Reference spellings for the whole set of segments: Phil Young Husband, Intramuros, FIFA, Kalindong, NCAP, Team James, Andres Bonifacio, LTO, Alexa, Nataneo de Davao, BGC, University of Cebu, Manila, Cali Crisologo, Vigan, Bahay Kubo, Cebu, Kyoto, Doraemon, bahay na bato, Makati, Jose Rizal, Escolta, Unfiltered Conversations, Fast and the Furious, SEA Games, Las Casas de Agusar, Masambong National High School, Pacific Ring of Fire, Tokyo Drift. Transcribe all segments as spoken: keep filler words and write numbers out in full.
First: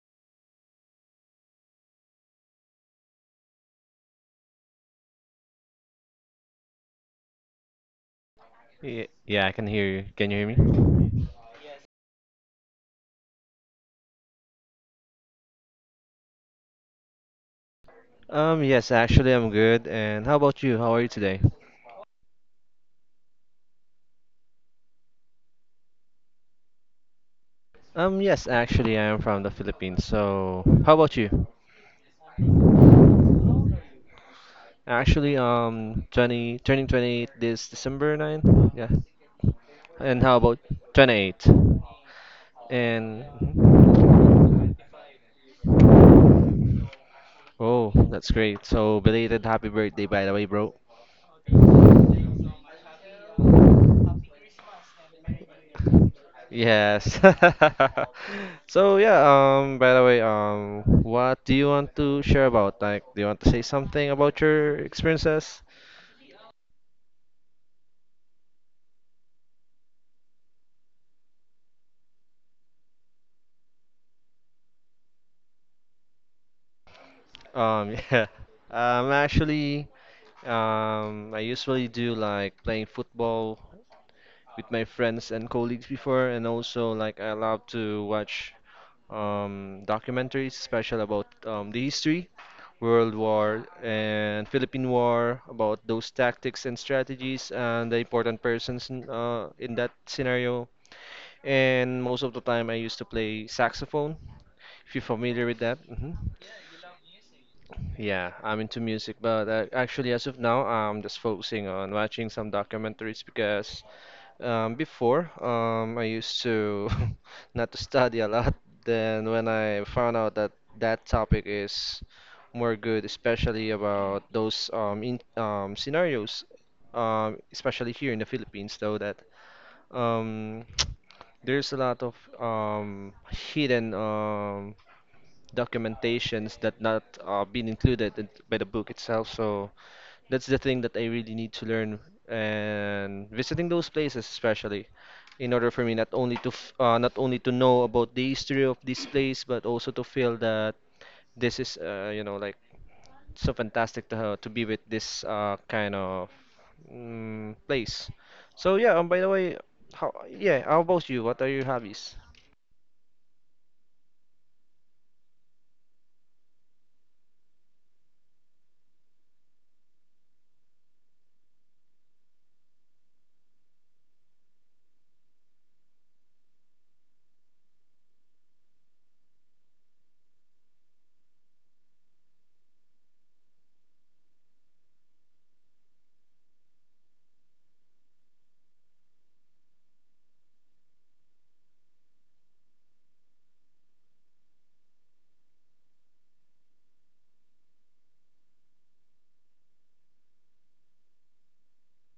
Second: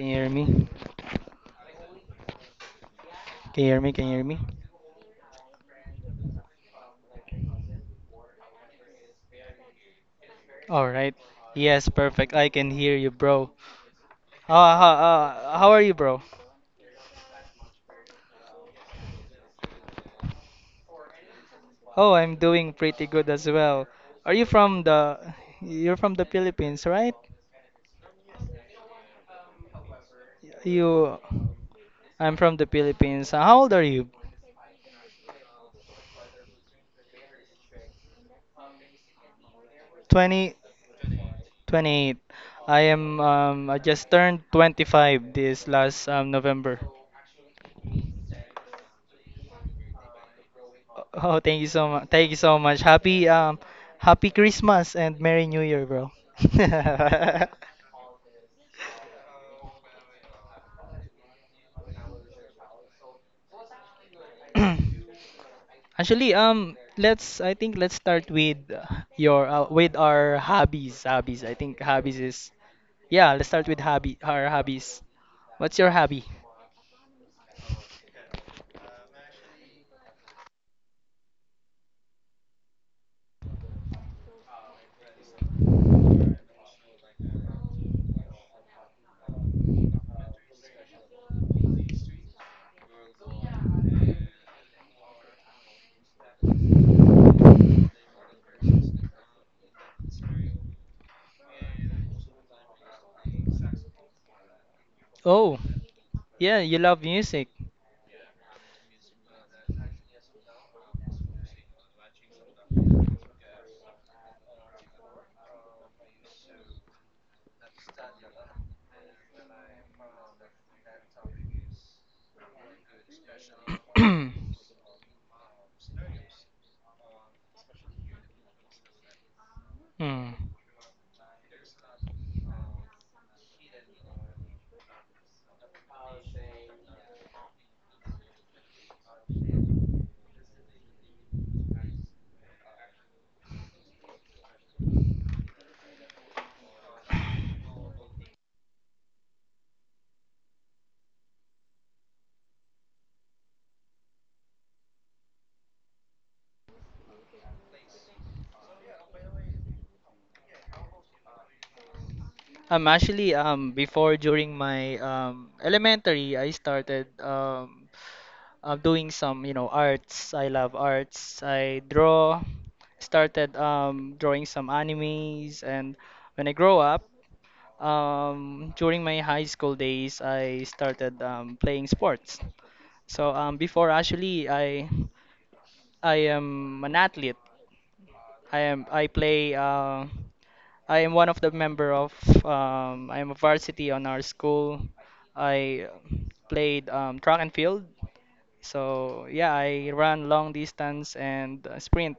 Can you hear me? Can you hear me? Can you hear me? Yeah, yeah, I can hear you. Can you hear All right. me? Yes, perfect. I can hear you, bro. Uh, uh, uh, how are you, bro? Um, yes, actually, I'm good. And how about you? How are you today? Oh, I'm doing pretty good as well. Are you from the You're from the Philippines, right? Um, yes, actually, I am from the Philippines. So, how about You you? I'm from the Philippines. Uh, How old are you? Actually, um, twenty, turning twenty-eight this December ninth. Yeah. And how 20 about twenty-eight? 28. I am And um I mhm. just turned twenty-five this last um November. Oh, that's great. So, belated happy birthday, by the way, bro. Oh, thank you so much. Thank you so much. Happy um happy Christmas and Merry New Year, bro. Yes. yeah, So yeah, um by the way, um what do you want to share about? Like, do you want to say something about your experiences? Actually, um let's I think let's start with uh, your uh, with our hobbies. Hobbies. I think hobbies is Yeah, let's start with hobby our hobbies. What's your hobby? Um yeah. Um actually, um I usually do like playing football with my friends and colleagues before, and also like, I love to watch um documentaries, special about um the history, World War and Philippine War, about those tactics and strategies and the important persons in, uh, in that scenario. And most of the time, I used to play saxophone. If you're familiar Oh, with that, hmm, yeah, you love music. yeah, I'm into music. But uh, actually, as of now, I'm just focusing on watching some documentaries because um, before, um, I used to not to study a lot. Then when I found out that that topic is more good, especially about those um, in, um, scenarios, um, especially here in the Philippines, though that Hmm. um, there's a lot of um, hidden um, documentations that not uh, been included in- by the book itself. So that's the thing that I really need to learn, and visiting those places, especially in order for me not only to f uh, not only to know about the history of this place, but also to feel that this is uh, you know, like so fantastic to ha to be with this uh, kind of mm, place. So yeah, um, by the way, how yeah, how about you? What are your hobbies? Um, actually, um, before during my um, elementary, I started um, uh, doing some, you know, arts. I love arts. I draw, started um, drawing some animes, and when I grow up, Um, during my high school days, I started um, playing sports. So um, before actually, I I am an athlete. I am I play. Uh, I am one of the member of. Um, I am a varsity on our school. I played um, track and field. So yeah, I run long distance and uh, sprint.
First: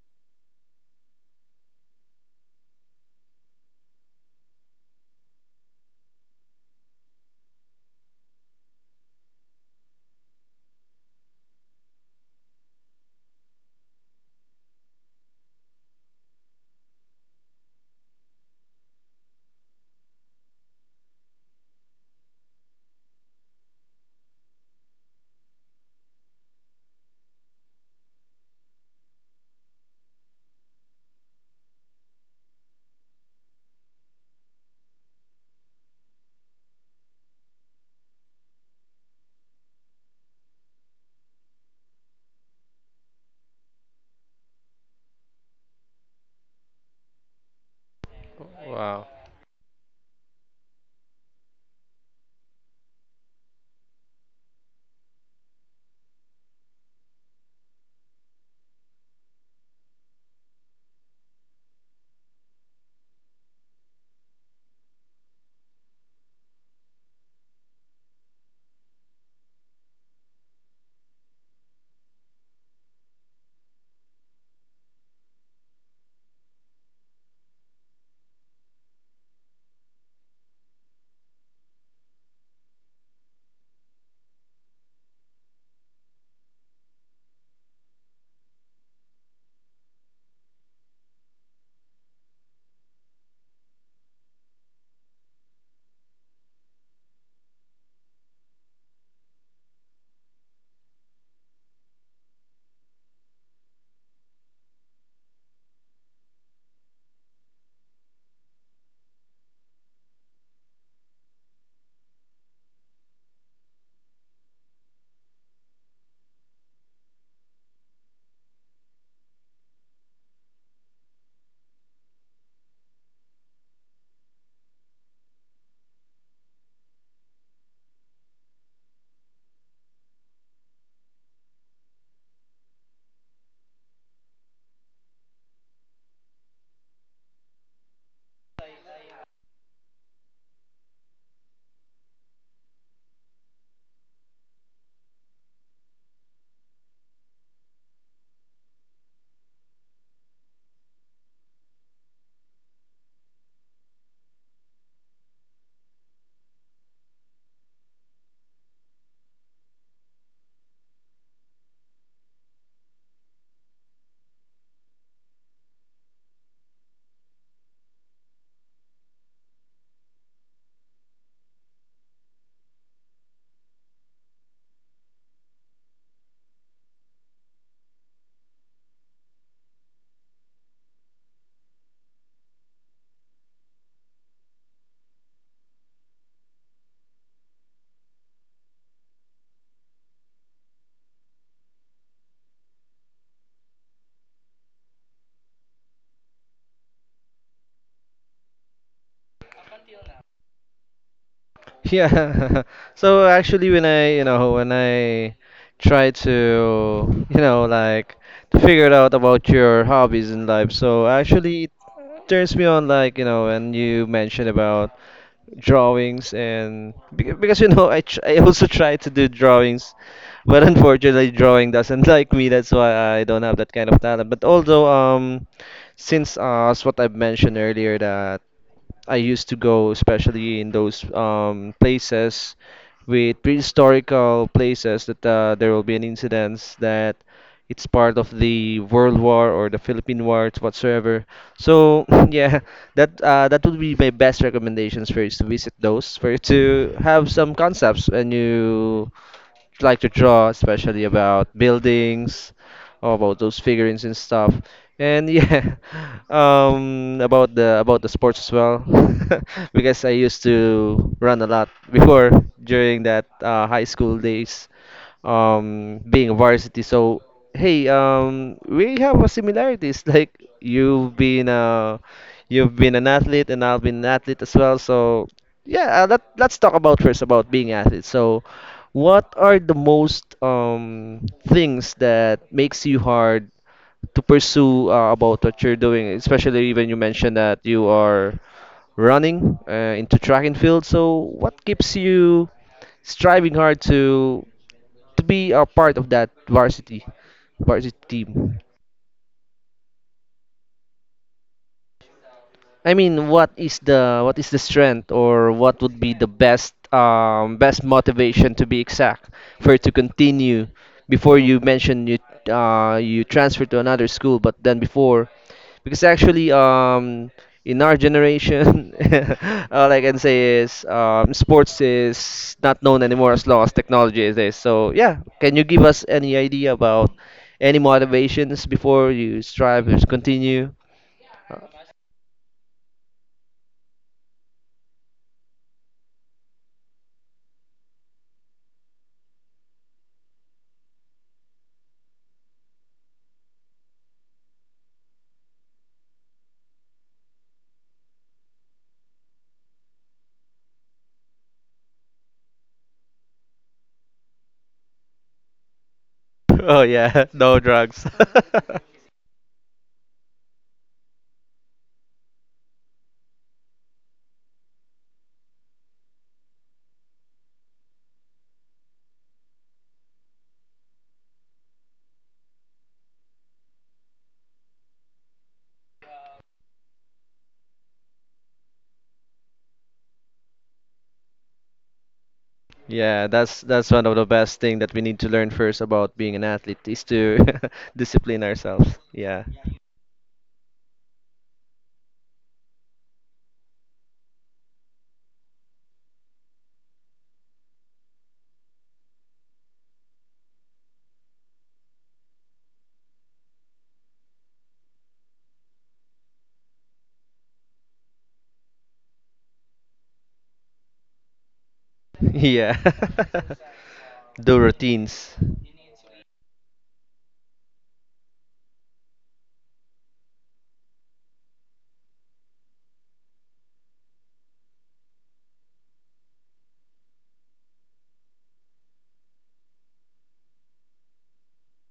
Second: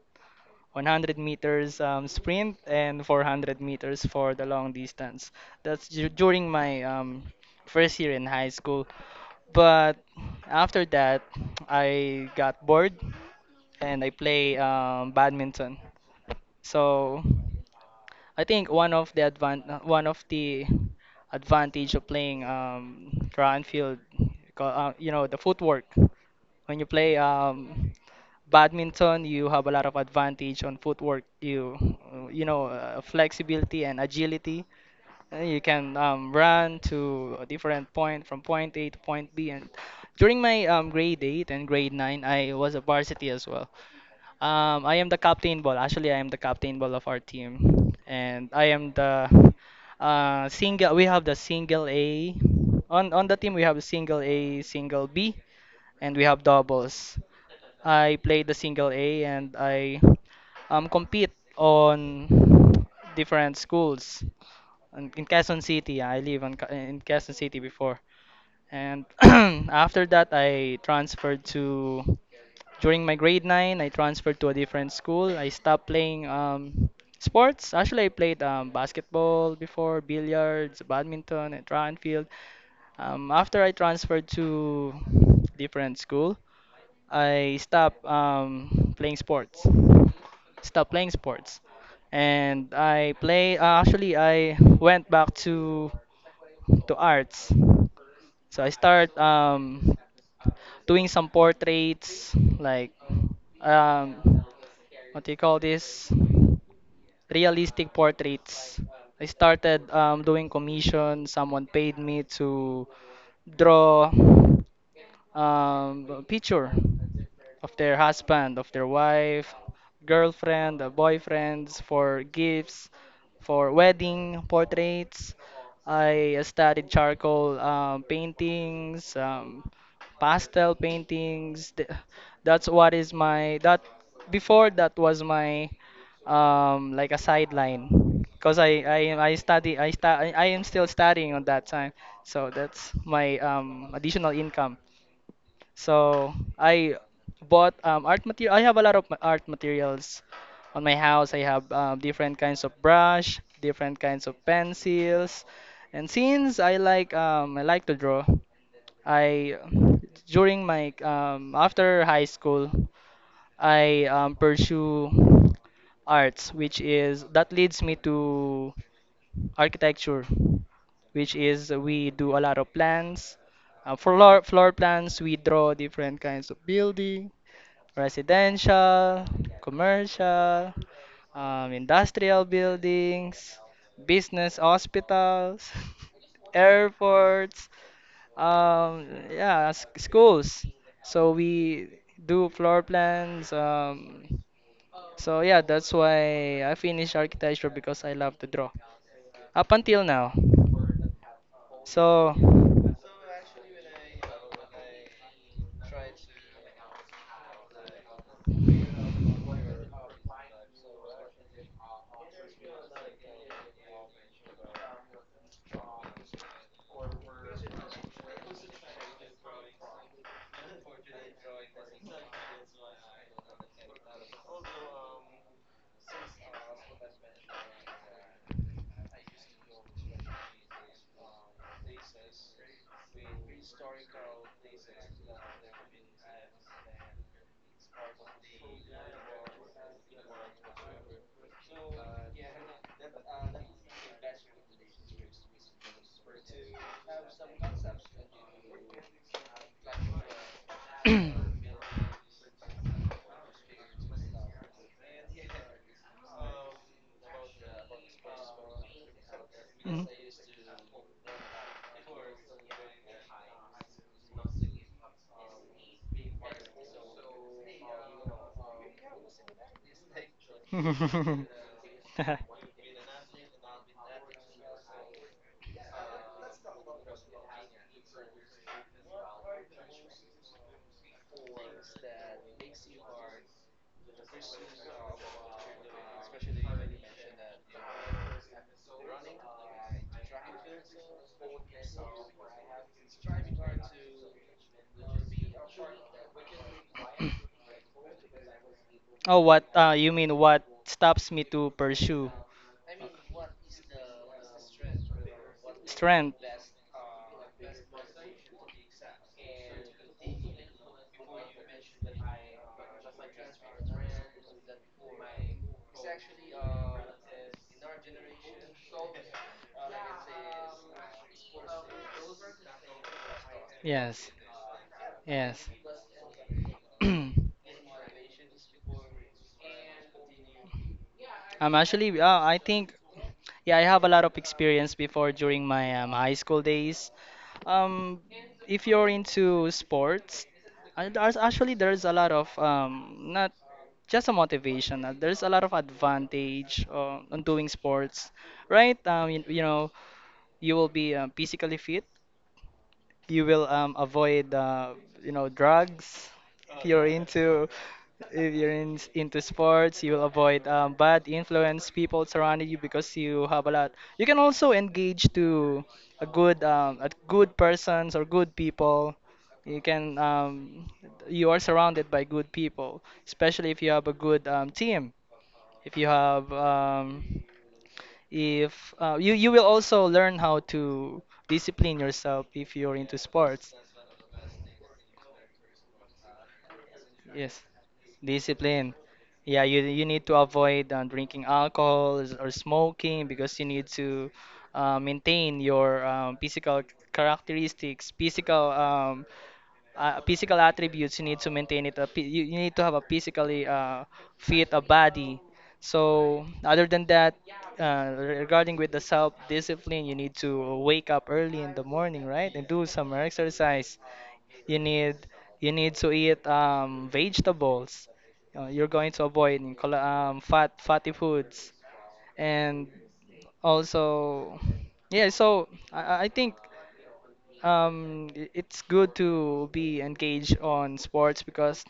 one hundred meters um, sprint and four hundred meters for the long distance. That's du- during my um, first year in high school. But after that, I got bored and I play um, badminton. So I think one of the advan uh, one of the advantage of playing um track and field, co- uh, you know, the footwork. When you play um badminton, you have a lot of advantage on footwork. You uh, you know uh, flexibility and agility. Uh, You can um, run to a different point from point A to point B. And during my um, grade eight and grade nine, I was a varsity as well. Um, I am the captain ball. Actually, I am the captain ball of our team, and I am Wow. the uh, single. We have the single A on on the team. We have a single A, single B, and we have doubles. I play the single A, and I um compete on different schools. In, in Quezon City, I live in, in Quezon City before, and after that, I transferred to during my grade nine, I transferred to a different school. I stopped playing um, sports. Actually, I played um, basketball before, billiards, badminton, and track and field. Um, after I transferred to different school, I stopped um, playing sports. Stopped playing sports. And I play, uh, actually, I went back to to arts. So I start um, doing some portraits, like um, what do you call this? Realistic portraits. I started um, doing commission. Someone paid me to draw um, a picture of their husband, of their wife, girlfriend, uh, boyfriends, for gifts, for wedding portraits. I studied charcoal um, paintings, um, pastel paintings. Th- That's what is my that Before that was my um like a sideline because I, I I study I sta I, I am still studying on that time, so that's my um additional income. So I bought um art material. I have a lot of ma- art materials on my house. I have um, different kinds of brush, different kinds of pencils, and since I like um I like to draw, I during my um after high school I um, pursue arts, which is that leads me to architecture, which is we do a lot of plans. Uh, floor floor plans, we draw different kinds of building, residential, commercial, um, industrial buildings, business hospitals, airports. Um, yeah, s- schools. So we do floor plans. Um, so yeah, that's why I finished architecture because I love to draw up until now. So. Yeah. So actually, when I, you know, when I try to, you know, like, to figure it out about your hobbies in life. So actually, it turns me on, like, you know, when you mentioned about drawings and beca- because, you know, I tr I also try to do drawings, but unfortunately drawing doesn't like me. That's why I don't have that kind of talent. But although, um since, uh as what I've mentioned earlier, that I used to go, especially in those um, places with prehistorical places, that uh, there will be an incidents that it's part of the World War or the Philippine War whatsoever. So yeah, that uh, that would be my best recommendations for you, is to visit those, for you to have some concepts when you like to draw, especially about buildings, or about those figurines and stuff. And yeah, um, about the about the sports as well, because I used to run a lot before, during that uh, high school days, um, being a varsity. So hey, um, we have a similarities. Like, you've Mhm. been a you've been an athlete, and I've been an athlete as well. So yeah, uh, let let's talk about first about being athletes. So, what are the most um things that makes you hard to pursue uh, about what you're doing? Especially when you mentioned that you are running uh, into track and field. So, what keeps you striving hard to to be a part of that varsity varsity team? Oh, what? Uh, you mean what stops me to pursue? I mean, what is the what is the strength, or what would be the Strength? best um, best motivation to be exact, for it to continue before? You mentioned you uh, you transfer to another school, but then before, because actually, um, in our generation, all I can say is, um, sports is not known anymore as long as technology Yes, is this. So yeah, can you yes. give us any idea about any motivations before you strive to continue? Um, actually, uh, I think, yeah, I have a lot of experience before during my um, high school days. Um, if you're into sports, uh, there's actually there's a lot of um, not just a motivation. uh, There's a lot of advantage uh, on doing sports, right? Um, you, you know, you will be um, physically fit. You will um, avoid uh, you know drugs. Oh if you're yeah, no into drugs. if you're in, into sports, you will avoid um, bad influence people surrounding you because you have a lot. You can also engage to a good um, a good persons or good people. you can um, you are surrounded by good people, especially if you have a good um, team. If you have, um, if uh, you you will also learn how to discipline yourself if you're into Yeah, that's sports. that's one of the best thing that we need to learn first about being an athlete, is to Yes, discipline discipline. ourselves. Yeah. Yeah, you you need to avoid uh, drinking alcohol or smoking because you need to uh, maintain your um, physical characteristics, physical um, uh, physical attributes. You need to maintain it. A, phy- you, you need to have a physically uh, fit a body. So other than that, uh, re- regarding with the self-discipline, you need to wake up early in the morning, right, and Yeah. do some exercise. Do You need routines. you need to eat um, vegetables. Uh, you're going to avoid um, col- um, fat fatty foods, and also yeah. So I, I I think. Um, i- it's good to be engaged on sports because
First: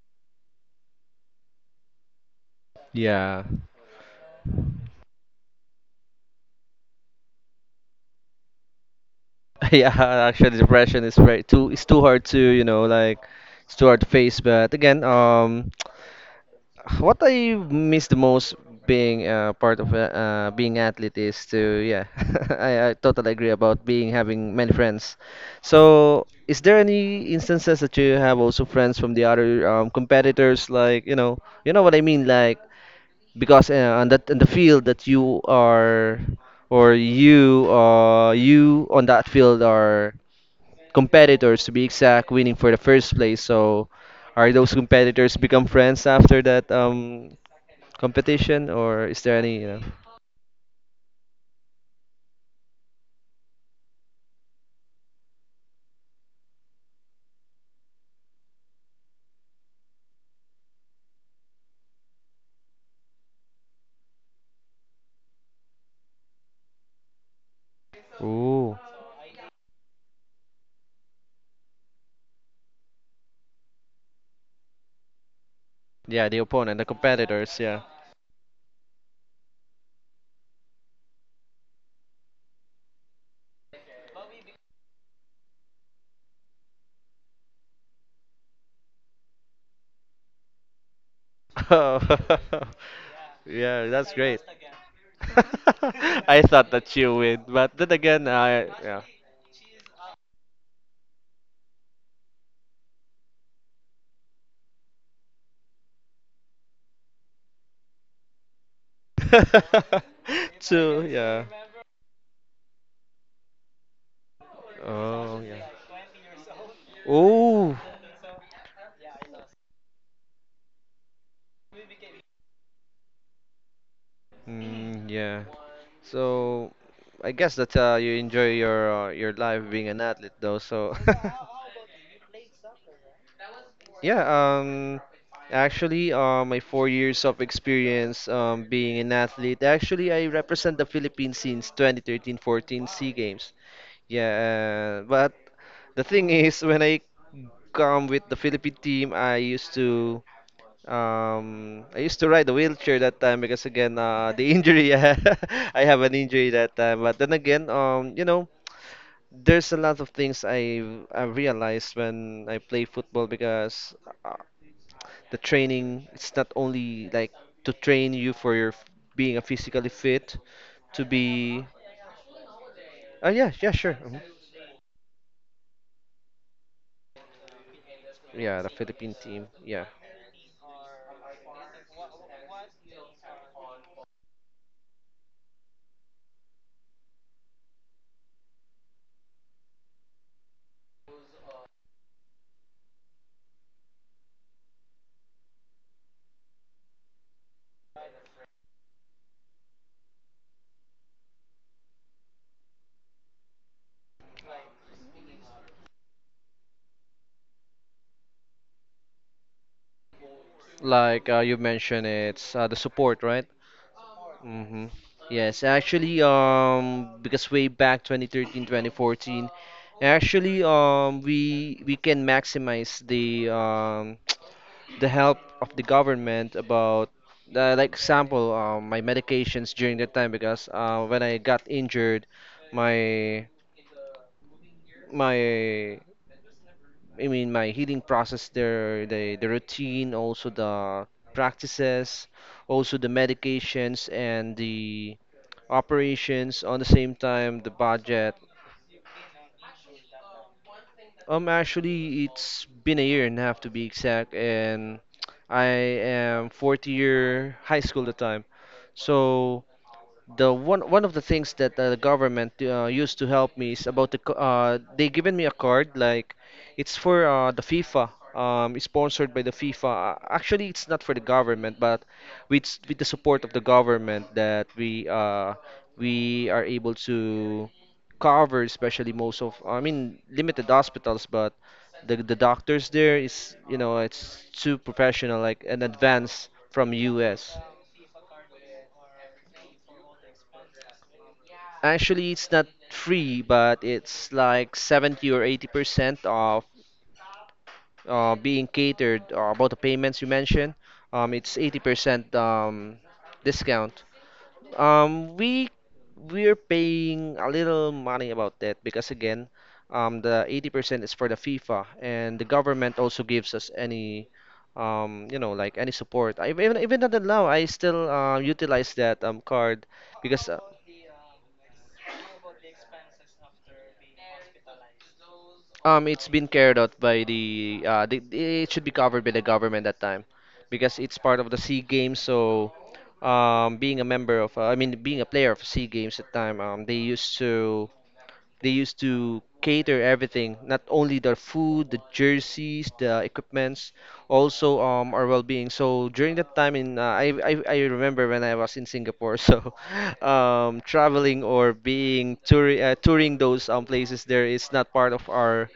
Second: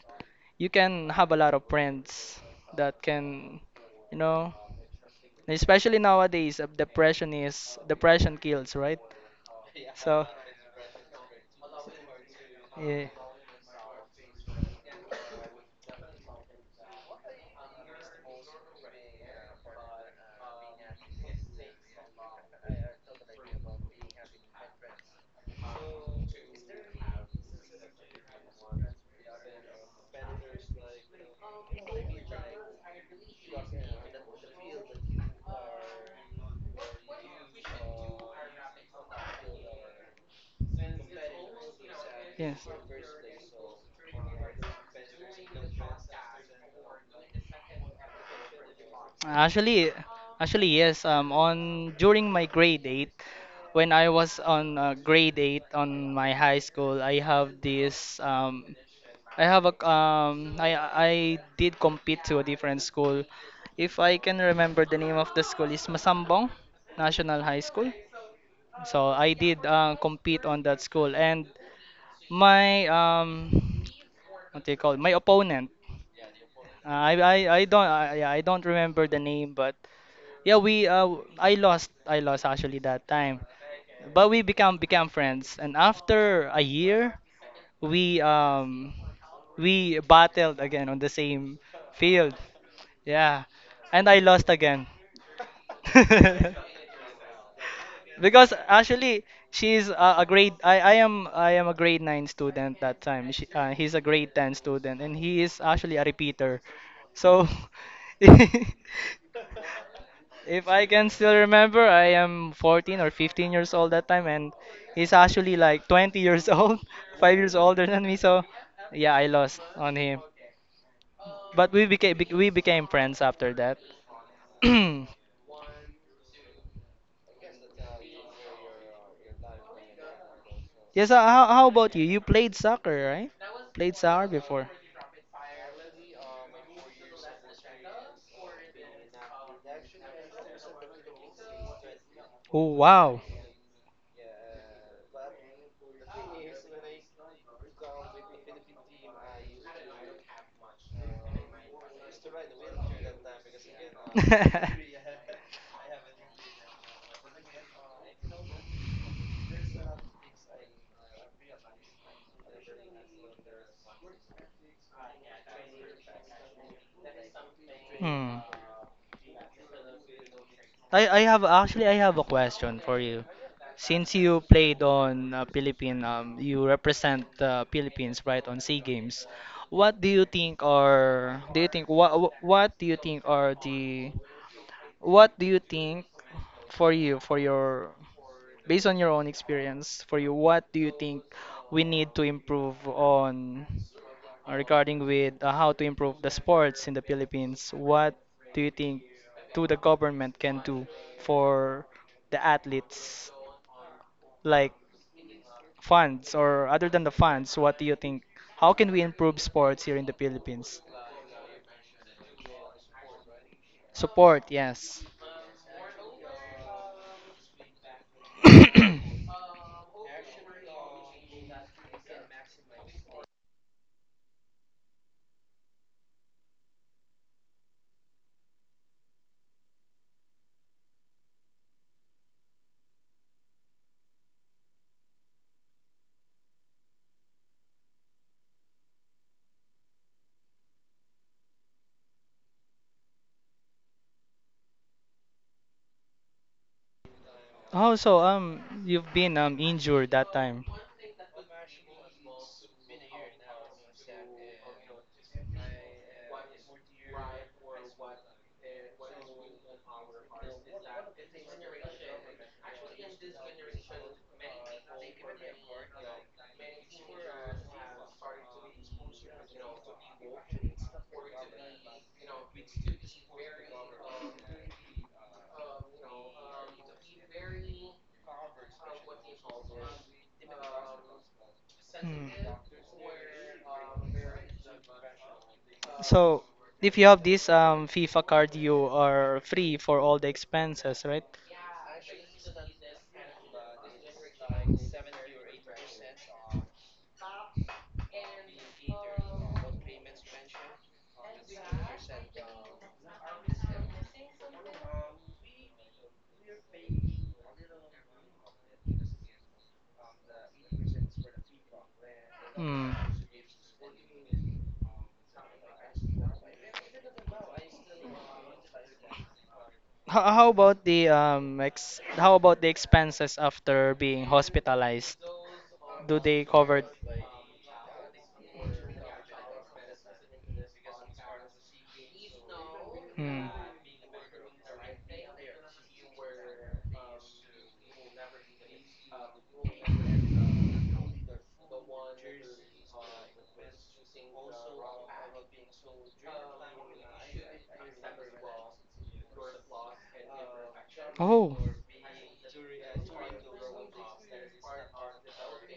you can have a lot of friends that can, Yeah. you know, especially nowadays, uh, depression is depression kills, right? Yeah, So, actually depression is very too it's too hard to, you know, yeah, like, it's too hard to face, but again, um what I miss the most being uh, part of uh, uh, being athlete, is to, yeah, I, I totally agree about being having many friends. So, is there any instances that you have also friends from the other um, competitors, like, you know, you know what I mean, like, because uh, on that in the field that you are or you uh you on that field are competitors, to be exact, winning yes. for the first place. So, are those competitors become friends after that um competition, or is there any, you know? Actually, actually yes. Um, on during my grade eight, when I was on uh, grade eight on my high school, I have this. Um, I have a. Um, I I did compete to a different school. If I can remember, the name of the school is Masambong National High School. Ooh. So I did uh, compete on that school, and my um, what do you call it? My opponent. Yeah, the opponent, the I I I competitors, yeah. don't I, yeah, I don't remember the name, but yeah, we uh I lost I lost actually that time, but we become became friends, and after a year, we um we battled again on the same Oh. field. Yeah, Yeah, and that's I great. lost again. I thought that you would, but then again, Because I, yeah. actually, she's a, a grade. I, I am I am a grade nine student that time. She, uh, he's a grade ten student, and he is actually a repeater. So, if I Two, can still yeah. remember, I am fourteen or fifteen years old that time, and he's Oh, actually yeah. like twenty years old, five years Oh, older than me. So, yeah, I lost on him. But we became we became friends after that. mm, yeah. So, I guess that uh, you enjoy your uh, your life being an athlete, though. So, Yes, how, how how about you? You played soccer, right? Played soccer yeah, before. um, actually, uh, my four years of experience um, being an athlete, actually, I represent the Philippines since Oh, twenty thirteen-fourteen S E A wow. Games. Yeah, uh, but the thing is, when I come with the Philippine team, I used to um, I used to ride a wheelchair that time, because again, uh, the injury, I have an injury that time. But then again, um, you know, there's a lot of things I I realized when I play football, because the training, it's not only like to train you Hmm. for your f- being a physically fit, to I, I have be actually I have a question for you. uh, yeah, yeah, sure, Since mhm. you played on uh, Philippine, um, you represent the Philippines, right, on Yeah, the Sea Philippine Games. team, yeah. What do you think are do you think what what do you think are the what do you think for you for your based on your own experience for you what do you think we need to improve on, uh, regarding with uh, how to improve the sports in the Philippines? What do you think to the government can do for the athletes, like funds or other than the funds? What do you think? How can we improve sports here in the Philippines? Like, uh, you mentioned it's, uh, the support, right? Support, Mm-hmm. yes. Yes, actually, um because way back twenty thirteen, twenty fourteen, actually, um we we can maximize the um the help of the government about uh, like, example, um, my medications during that time, because uh, when I got injured, my my I mean, my healing process there, the the routine, also the practices, also the medications and the operations, on the same time the Also, budget. um, you've been um injured that time. um actually, it's been a year and a half, to be exact. And I am fourth year high school at the time. So the one one of the things that uh, the government uh, used to help me is about the c- uh, they given me a card, like, it's for uh, the FIFA. um, it's sponsored by the FIFA. Uh, actually, it's not for the government, but with s- with the support of the government, that we uh, we are able to cover, especially most of, I mean, limited hospitals. But the the doctors there is, you know, it's too professional, like an So advance if from you have this U S. um, FIFA card, you are free for all the expenses, right? Actually, it's not free, but it's like seventy or eighty percent of uh, being catered uh, about the payments you mentioned. Um, it's eighty percent um, discount. Um, we we're paying a little money about that, because again, um, the eighty percent is for the FIFA, and the Mm. government also gives us any, um, you know, like, any support. I, even even until now, I still uh, utilize that um card, How, because how uh, about the um ex how about the expenses after being hospitalized? um Do it's they been carried covered? out by the uh the, it should be covered by the government that time, because it's part of the Sea Games. So um, being a member of, uh, I mean, being a player of Sea Games at the time, um, they used to they used to cater everything, not only the food, the jerseys, the equipments, also um our well-being. So during that time, in uh, I, I I remember when I was in Singapore, so um traveling Hmm. or being tour uh, touring those um places there, is not part of our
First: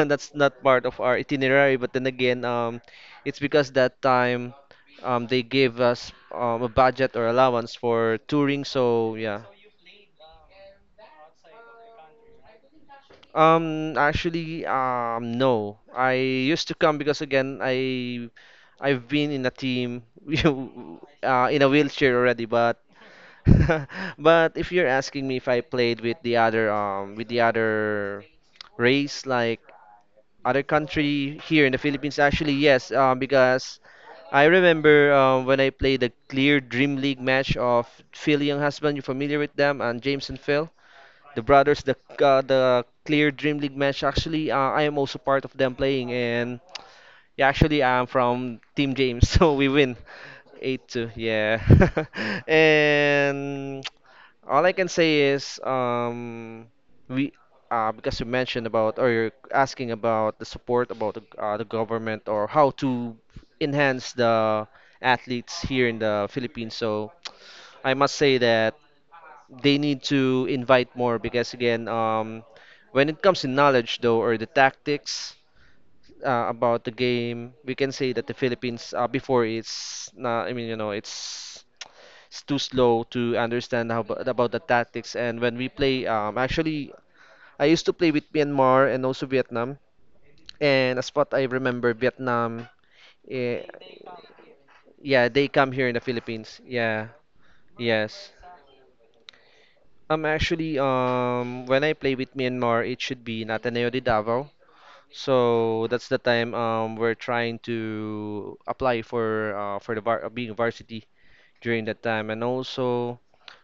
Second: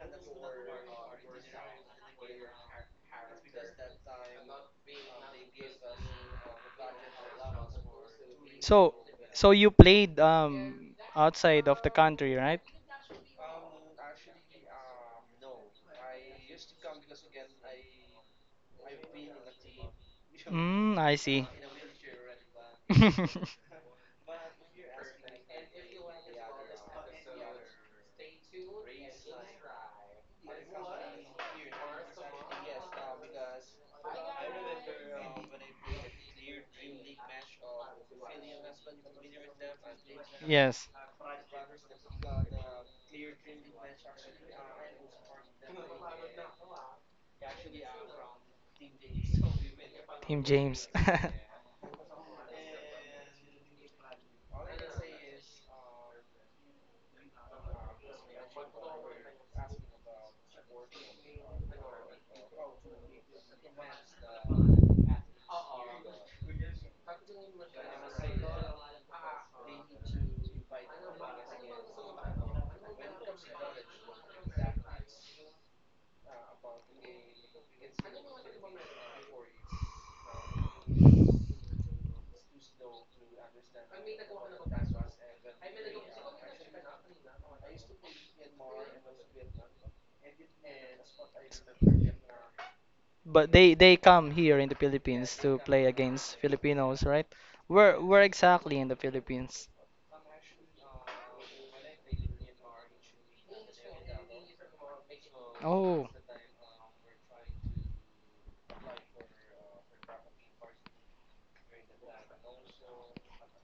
that's not part of our itinerary. But then again, um it's because that time, um they gave us um a budget or allowance for touring. So, So yeah. so you played um outside of the country, right? Um, actually, um, no. I used to come because again, I I've been in a team Mm, you, I uh, see. in a wheelchair already. But but if you're asking me if I played with the other um with the other race, like, other country here in the Philippines, actually yes, um, because I remember um, when I played the Clear Dream League match of Phil Young Husband, you familiar with them, and James and Phil, Yes. the brothers, the uh, the Clear Dream League match. Actually, uh, I am also part of them playing, and yeah, actually, I'm from Team James, so we win eight two. Yeah, and all I can say is, um we. Uh, because you mentioned about, or you're asking about the support about the, uh, the government, or how to enhance the athletes here in the Philippines. So I must say that they need to invite more because again, um, when it comes to knowledge though or the tactics uh, about the game, we can say that the Philippines uh, before it's not, I mean you know it's it's too slow to understand how about, about the tactics. And when we play um, actually, I used to play with Myanmar and also Vietnam, and as what I remember Vietnam But eh, they they come here in the yeah, Philippines they to come play here in the against Philippines, Filipinos, yeah. right? Where where Yes. exactly in the Philippines? Um, actually, um, when I play with Myanmar, it should be Nataneo de Davao. So that's Oh. the time um we're trying to apply for uh for the var uh, being varsity during that time, and also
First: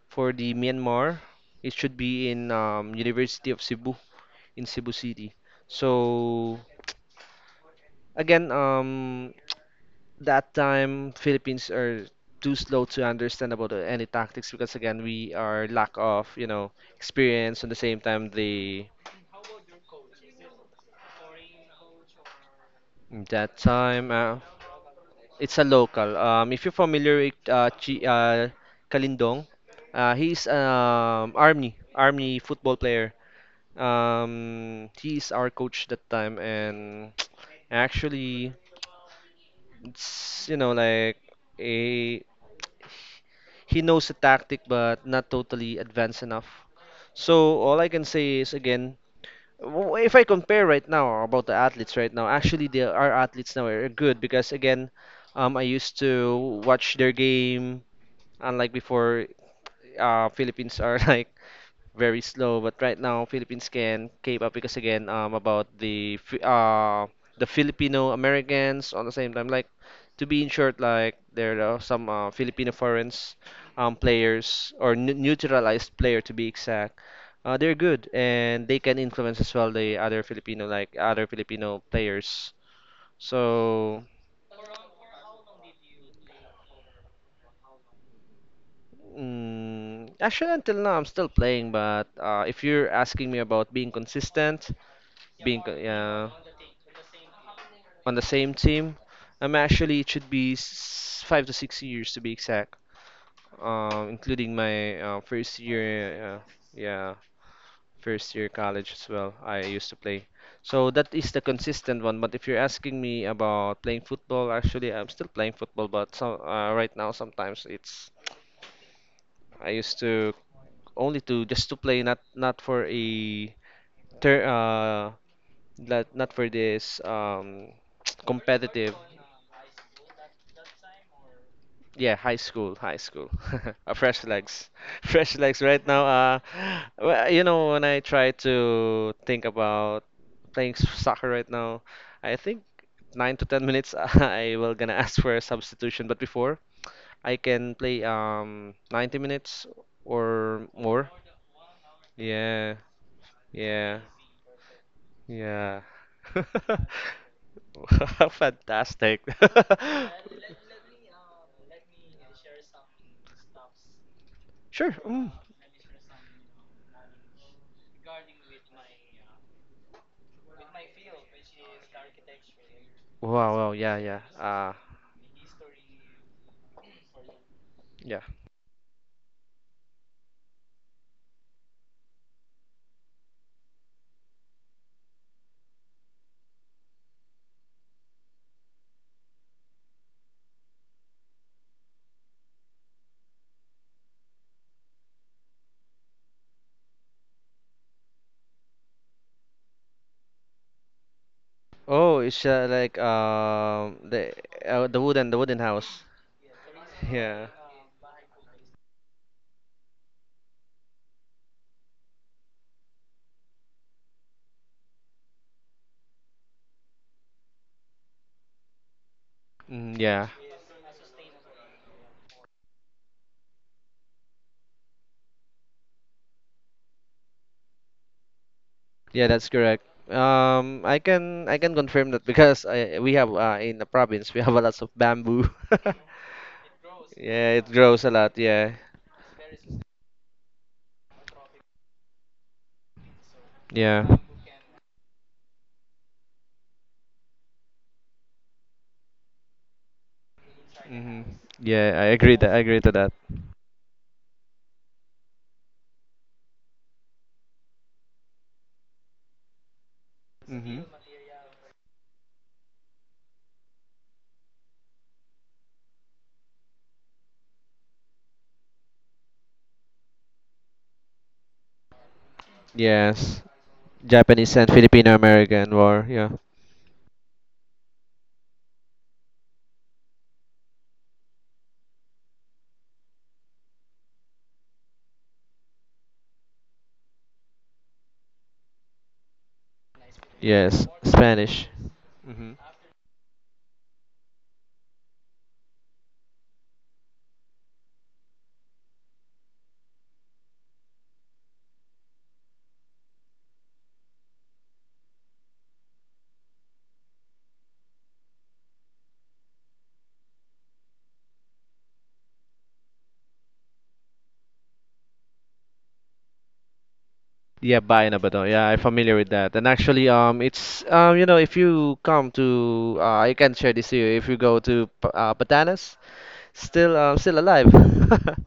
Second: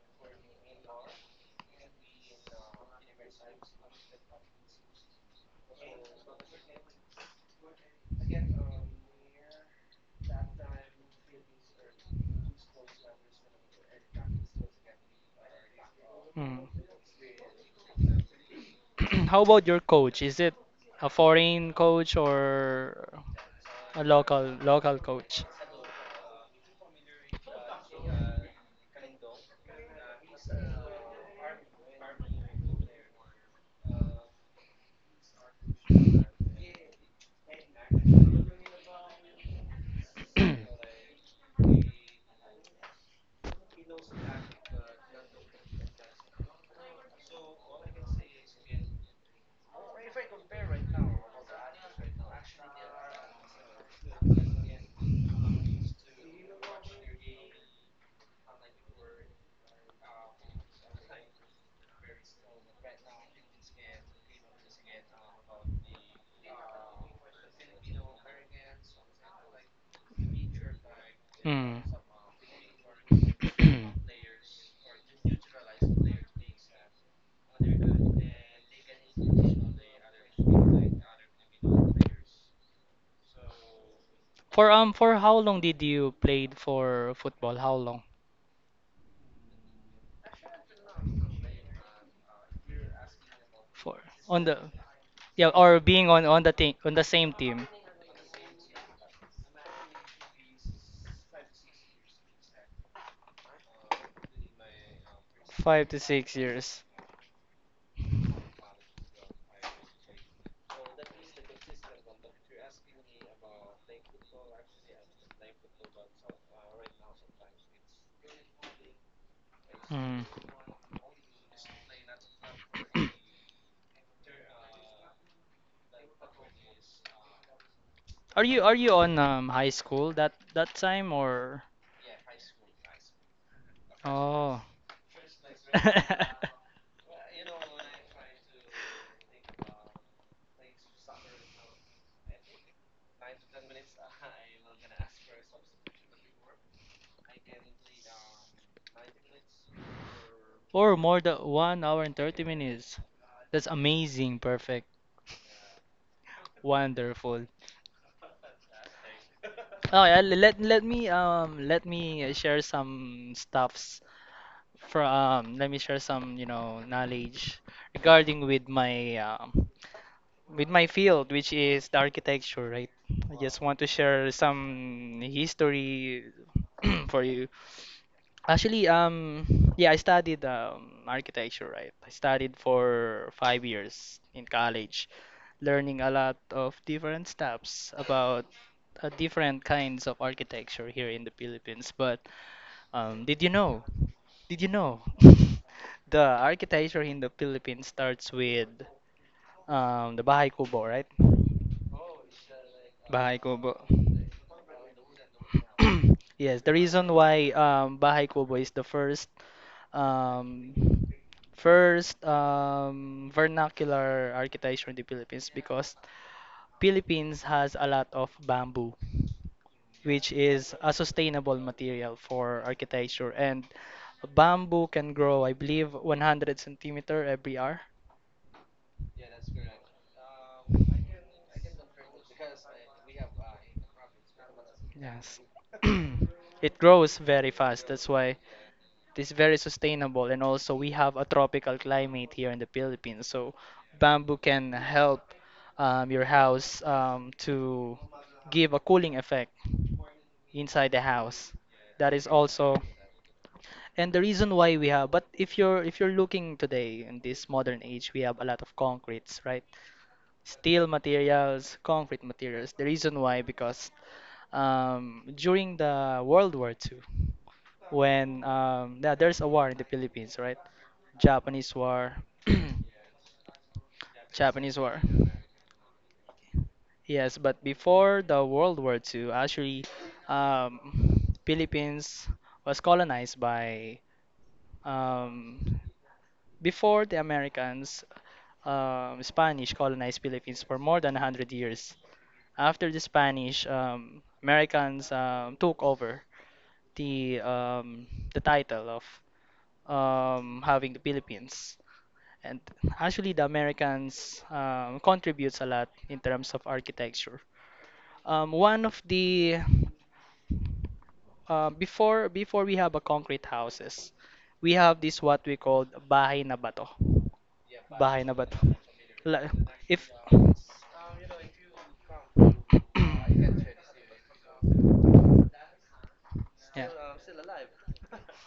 for the Myanmar, it should be in um University of Cebu in Cebu City. So again, um, that time Philippines are too slow to understand about uh, any tactics because again we are lack of, you Hmm. know, experience, and the same time they. How about your coach? Is it a foreign coach or That a time, uh, local local coach? it's a local. Um, if you're familiar with uh, Chi, uh, Kalindong, uh, he's um army army football player. Um, he's our coach that time, and actually, it's, you know, like a, he knows the tactic, but not totally advanced enough. So all I can say is again, w- if I compare right now about the athletes right now, actually, they our athletes now are good because again, um, I used to watch their game. Unlike before, uh, Philippines are like very slow. But right now, Philippines can keep up because again, um, about the Fi- uh the Filipino Americans on the same time, like, to be in short, like there are Hmm. some uh, Filipino foreigners, um, players or n neutralized player to be exact. Uh, they're good and they can influence as well the other Filipino, like other Filipino players. So. For um for how long did you played for football? How long? Mm, actually, until now, I'm still playing, but uh, if you're asking me about being For on the consistent, yeah, Yeah, being co- or being on yeah, on the team on the same team. on the same team. I'm actually It should be s- five to six years to be exact, um, including my uh, first year, Five to six uh, years. yeah, first year college as well. I used to play, so that is the consistent one. But if you're asking me about playing football, actually I'm still playing football, but so, uh, right now sometimes it's, I used Mm. to only to just to play, not not for a ter uh not not for this um Are you are you competitive. on um high school that that time? Or Yeah, high school, high school. Uh, fresh oh, legs. Fresh legs right now. Uh, well, you know, when I try to think about playing s- soccer right now, I think nine to ten minutes, I will gonna ask for a substitution. But before, I can play um ninety minutes or or more. more than one hour and thirty Yeah, minutes. That's yeah, amazing, perfect, yeah. wonderful. Fantastic. Oh yeah, le- let let me um let me uh, share some stuffs Sure. Mm. from let me share some you know knowledge regarding with my um, with my field, which is the architecture, right? I Wow, just wow, want to yeah, yeah. share Uh, some history for you. yeah. Actually, um yeah, I studied um, architecture, right? I studied for five years in college, learning a lot of different stuffs about uh, different kinds of architecture here in the Philippines. But um, did you know did you know, the architecture in the Philippines starts with um, the Bahay Kubo, right? Oh, it's uh, like Bahay Kubo. um the uh, the wooden the wooden house. Yes, the reason Yeah. why um, Bahay Kubo is the first um, first um, vernacular architecture in the Philippines because Philippines has a lot of bamboo, Mm, yeah. which is a sustainable material for architecture. And bamboo can grow, I believe, one hundred centimeter every hour. Yeah, that's correct. Um, I can I can confirm that because I, we have uh, in the province we have a lots of Yes. bamboo. It grows very Yeah, it fast. grows That's a why lot. Yeah. it is very sustainable. And also, we have a tropical climate here in the Philippines. So Yeah. bamboo can help um, your house um, to give a cooling effect inside the Hmm. house. Yeah, I That is agree that I also agree to that. and the reason why we have. But if you're if you're looking today in this modern age, we have a lot of concretes, right? Hmm. Steel materials, concrete materials. The reason why, because um, during the World War II, when um, yeah, there's a war in the Philippines, right? Japanese war. Yes. Japanese and Japanese war. Filipino American War. Yeah. Yes, but before the World War two, actually, um, Philippines was colonized by um, before the Americans, um, Spanish colonized Philippines for Yes. more than one hundred Spanish. years. Hmm. After the Spanish, um, Americans um, took over the um, the title of um, having the Philippines. And actually, the Americans um, contributes a lot in terms of architecture. Um, one of the uh, before Before we have a concrete houses, we have this what we call bahay na bato. Yeah, Bayan na Bahay na Bato. bato. Yeah, I'm familiar with La- that. And If actually, um, it's, um, you know, if you come to, uh, I can share this to you. If you go to P- uh, Batanes, Yeah. still, uh, still alive.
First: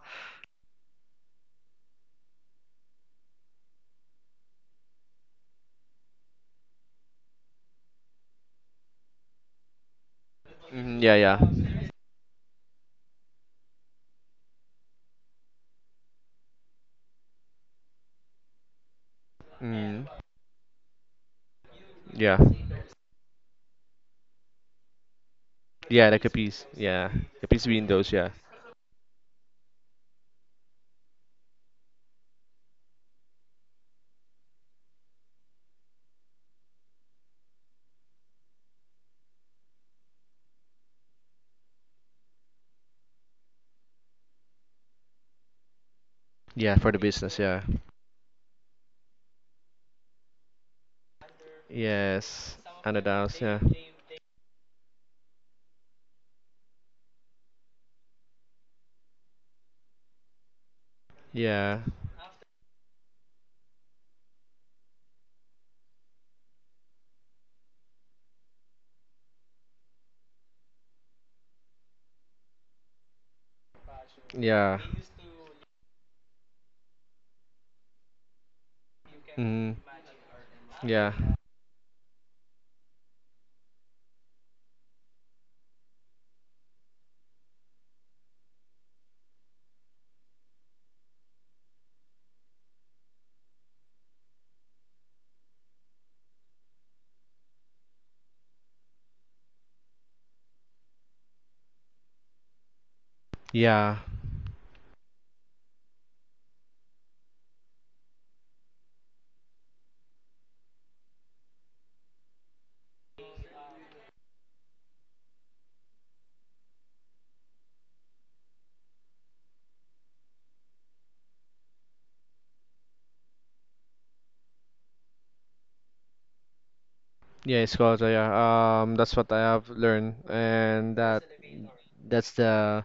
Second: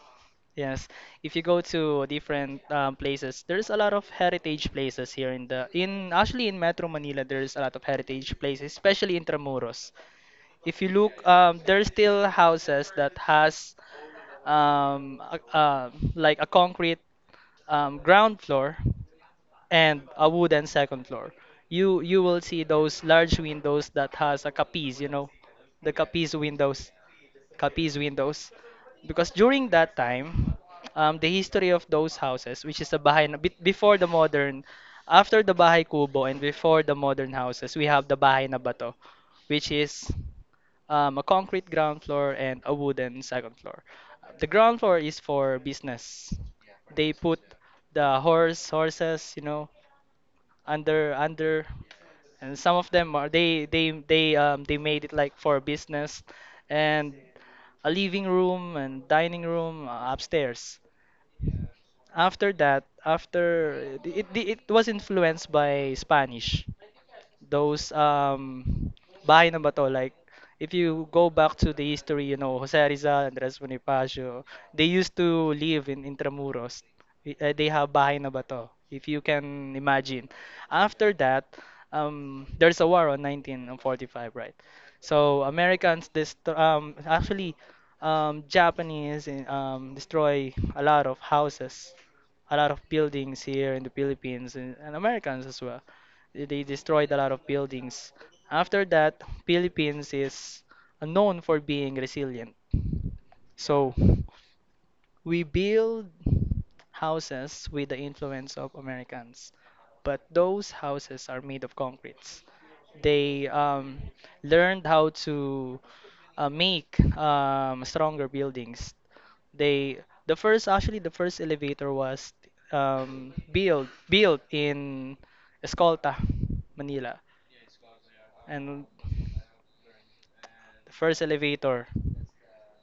Yes, if you go to different um, places, there's a lot of heritage places here in the in actually in Metro Manila. There's a lot of heritage places, especially in Tramuros. If you Mm, look, yeah, yeah. um there's still houses that has um a, um, like a concrete um, ground floor and Mm, a wooden second floor. You you yeah. will see those large windows that has a capiz, you know, the Yeah, like a capiz piece. windows. Yeah. A piece Capiz windows, yeah. windows. Because during that time, um, the history of those houses, which is the bahay na, be- before the modern, after the bahay kubo and before the modern houses, we have the bahay na bato, which is um, a concrete ground floor and a wooden second floor. The ground floor is for business. Yeah, for the They business, put yeah. the horse horses, you know, under under, Yes. and some of And the them are Anadas, yeah. they they they um they made it like for business, and a living room and dining room uh, upstairs. Yeah. After that, after it, it, it was influenced by Spanish. Those um bahay na bato, like if you go back to the history, you know, Jose Rizal, Andres Bonifacio, Yeah. they used to live in Intramuros. Y- uh, They have bahay na bato, if you Mm, can imagine. After yeah. that, um, there's a war on nineteen forty-five, right? So Americans dest- um actually um Japanese in- um destroy a lot of houses, a lot of buildings here in the Philippines, and, and Americans as well. They they destroyed a lot of buildings. After that, Philippines is known for being resilient. So Yeah. we build houses with the influence of Americans, but those houses are made of concretes. They um, learned how to uh, make um, stronger buildings. They, the first actually the first elevator was um, built built in Escolta, Manila, Yeah, it's called, uh, yeah. and Um, that's what I have learned. the And first that elevator. that's the,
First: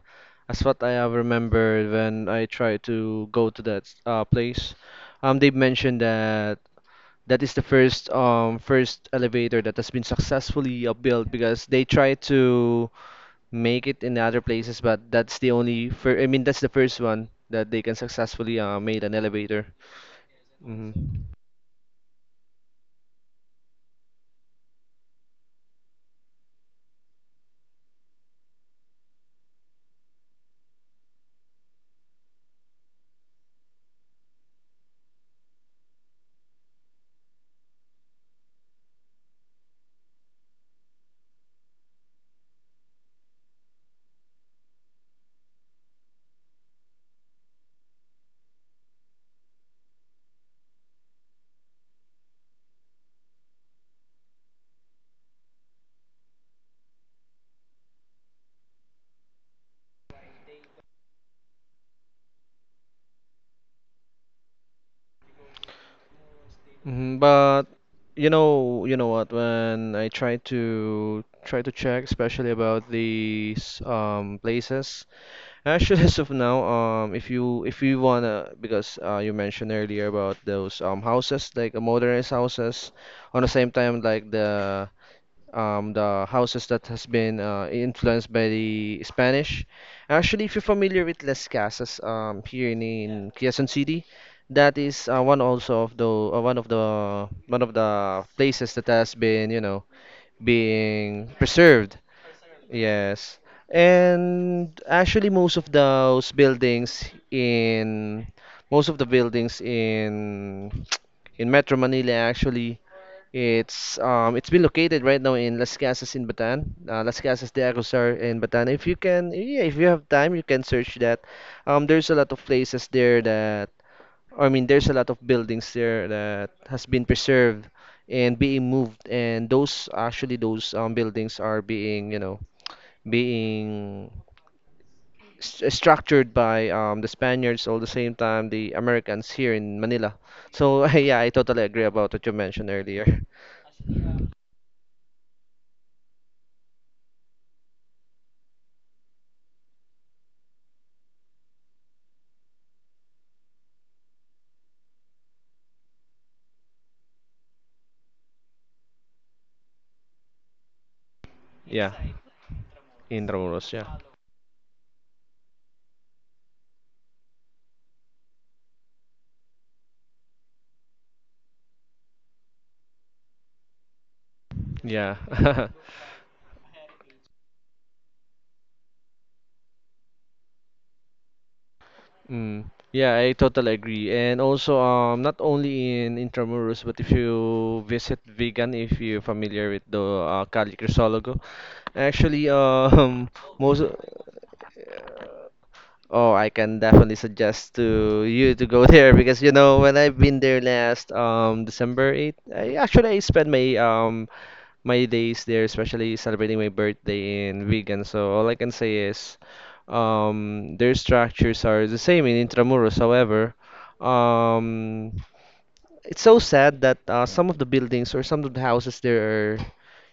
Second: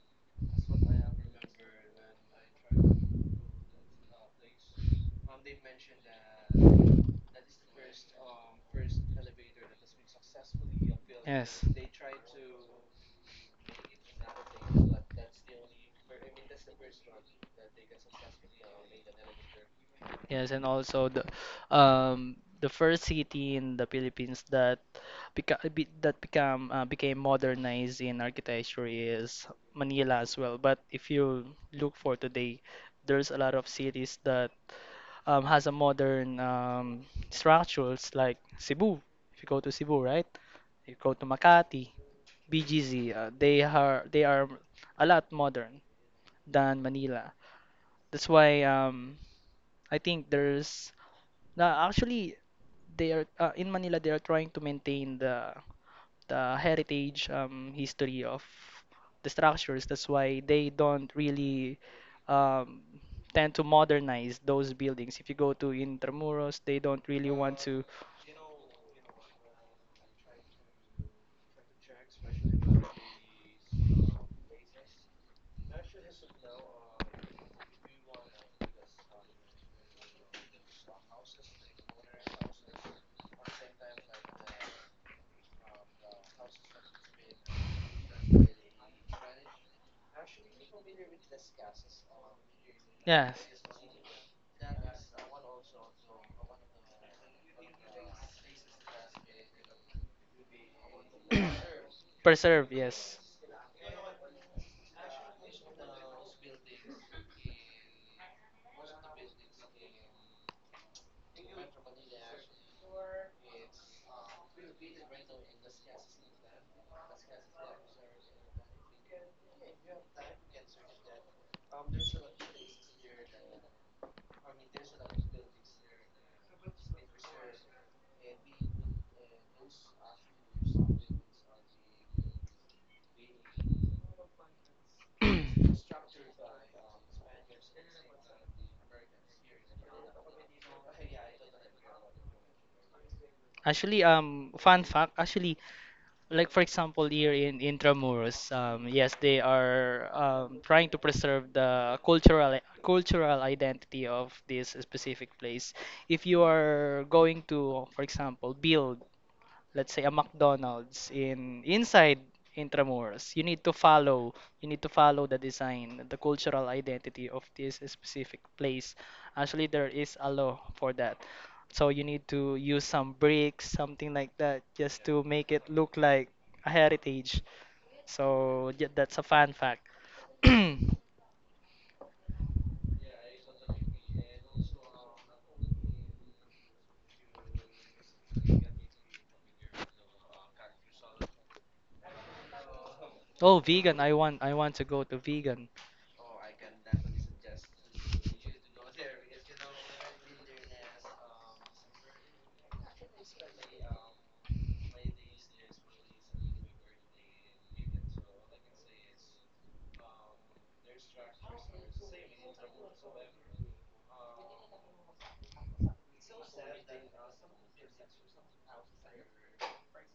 that's what I have remembered when I tried to go to that uh, place. Um, they mentioned that that is the first um first elevator that has been successfully uh, built Yes. because they try to make it in other places, but that's the only fir- I mean, that's the first one that they can successfully uh, made an elevator. Yes, and Hmm. also the um the first city in the Philippines that beca be, that become uh, became modernized in architecture is Manila as well. But if you look for today, there's a lot of cities that um, has a modern um, structures like Cebu. If you go to Cebu, right? You go to Makati, B G C. Uh, they are they are a lot modern than Manila. That's why, um, I think there's no, actually, they are, uh, in Manila, they are trying to maintain the the heritage, um, history of the structures. That's why they don't really um, tend to modernize those buildings. If you go to Intramuros, they don't Hmm, really want but, to. you know, you know what when I try to try to check, especially about these um places. Actually, as of now, um, if you if you wanna, because uh, you mentioned earlier about those um houses, like, uh, modernized houses, on the same time like the um the houses that has been uh, influenced by the Spanish. Actually, if you're familiar with Las Casas, um, here in in Yeah. Quezon City, that is, uh, one also of the, uh, one of the one of the places that has been, you know, being preserved. Preserve, yes. Yes. And actually, most of those buildings in most of the buildings in in Metro Manila, actually, it's, um, it's been located right now in Las Casas in Batan, uh, Las Casas de Agusar in Batan. If you can, yeah, if you have time, you can search that. Um, there's a lot of places there that, I mean, there's a lot of buildings there that has been preserved and being moved, and those actually those, um, buildings are being, you know, being st structured by, um, the Spaniards, all the same time the Americans here in Manila. So yeah, I totally agree about what you mentioned earlier. Actually, um, fun fact, actually, like for example, here in Intramuros, um, yes, they are um, trying to preserve the cultural cultural identity of this specific place. If you are going to, for example, build, let's say, a McDonald's in Yeah, inside in Intramuros, you need to Roros, yeah, follow, you need to follow the design, the cultural identity of this specific place. Actually, there is a law for that. So you need to use some bricks, something like that, just to make it yeah. look like a heritage. So yeah, that's a fun fact. Mm, yeah, I totally agree. And also, um, not only in Intramuros, but if you visit Vigan, if you're familiar with the, uh, Cali Crisologo, actually, um, Oh, most. vegan. I want I want to go to vegan. Oh, I can definitely suggest to you to go there because, you know, when I've been there last, um, December eighth, I actually I spent my, um, my days there, especially celebrating my birthday in Vegan. So all I can say is, um, their structures are the same in Intramuros. However, um, it's so sad that, uh, some of the buildings or some of the houses there are,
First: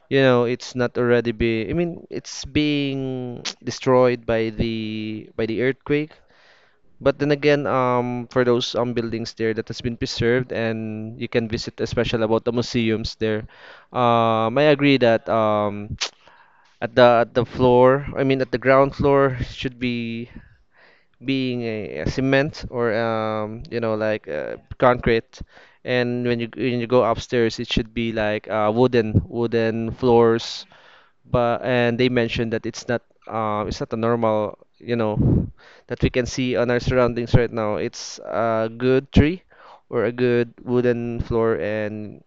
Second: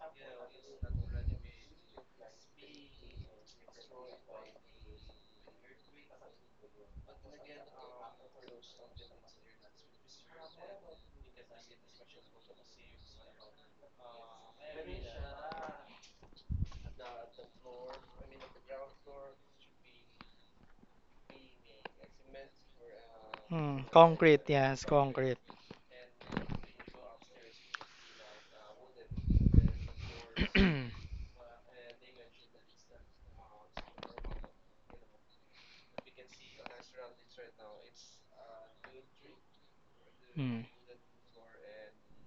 you know, it's not already be, I mean, it's being destroyed by the by the earthquake. But then again, um, for those, um, buildings there that has been preserved and you can visit, especially about the museums there, um, I agree that, um, at the at the floor, I mean, at the ground floor should be being a, a cement or, um, you Hmm, know, like, concrete, uh, yes, concrete. concrete. And when you when you go upstairs, it should be like, uh, wooden wooden floors. But and they mentioned that it's not, uh, it's not a normal, you know, that we can see on our surroundings right now. It's a good tree or a good Hmm. wooden floor and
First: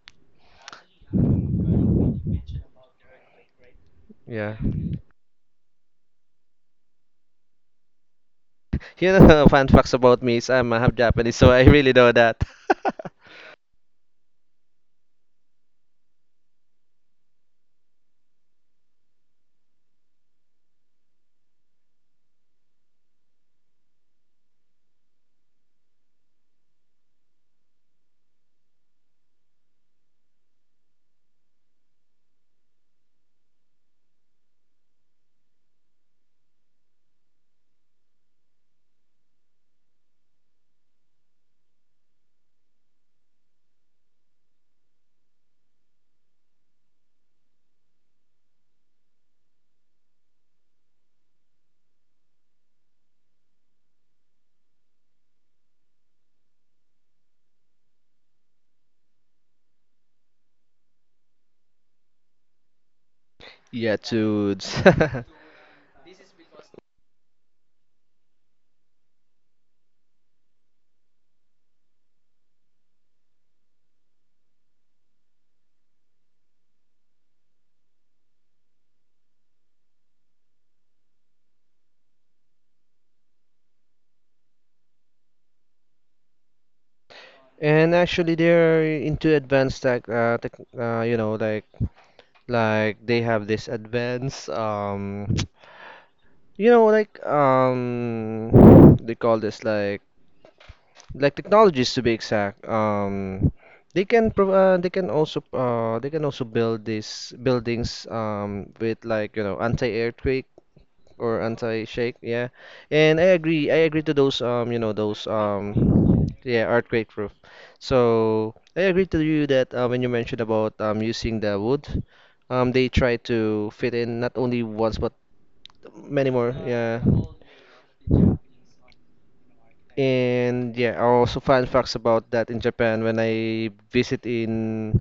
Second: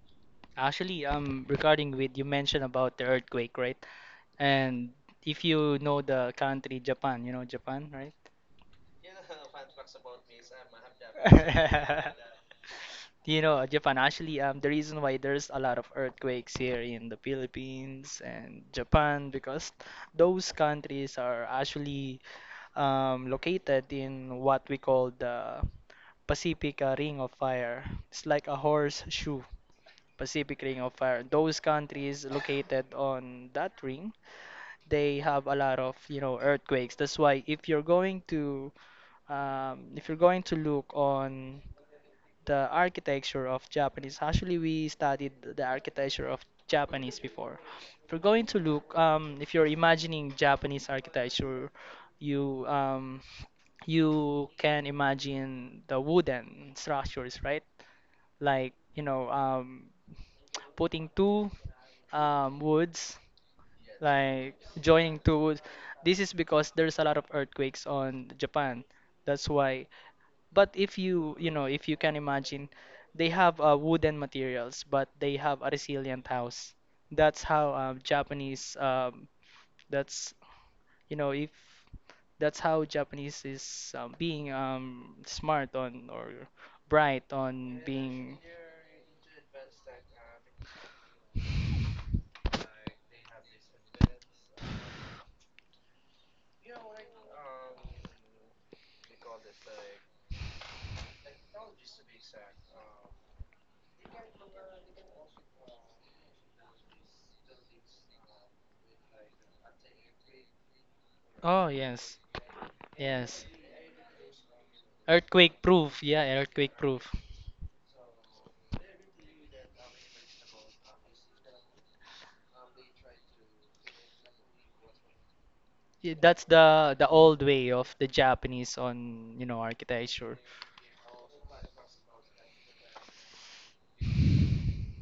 Actually, um, regarding with you mentioned about the earthquake, right? yeah, And if you know the country Japan, you know Japan, right? you know. Fun facts about me is I'm half Japanese, so I really know that. You know, Japan, actually, um, the reason why there's a lot of earthquakes here in the Philippines and Japan, because those countries are actually um, located in what we call the Pacific uh, Ring of Fire. It's like a horseshoe. Pacific Ring of Fire. Those countries located on that ring, they have a lot of, you know, earthquakes. That's why if you're going to, um, if you're going to look on the architecture of Japanese, actually we studied the architecture of Japanese before. If you're going to look, um, if you're imagining Japanese architecture, you um, you can imagine the wooden structures, right? Like, you know, um, putting two um, woods, Yeah, like dudes. joining two woods. This is because there's a lot of earthquakes on Japan. That's why. But if you you know, if you can imagine, they have uh, wooden materials, but they have a resilient house. That's how um, Japanese. Um, that's you know if that's how Japanese is um, being um, smart on or bright on And actually, being. they're into advanced tech, uh, tech, uh, you know, like like they have this advanced, um, you know, like, um, they call this like like technologies to be exact. Um, they can prov uh, they can also, uh, they can also build these buildings, um, with, like, you know, anti-earthquake or Oh anti-shake, yes, yeah. And I yes. agree, I agree to those, um, you know, those, Earthquake proof, um, yeah, yeah, earthquake earthquake proof. proof. So I agree to you that, uh, when you mentioned about, um, using the wood, um, they try to fit in not only once but Y- many That's more. the Yeah. the old way of the Japanese on, you know, architecture. And yeah, I also find facts about that in Japan when I visit in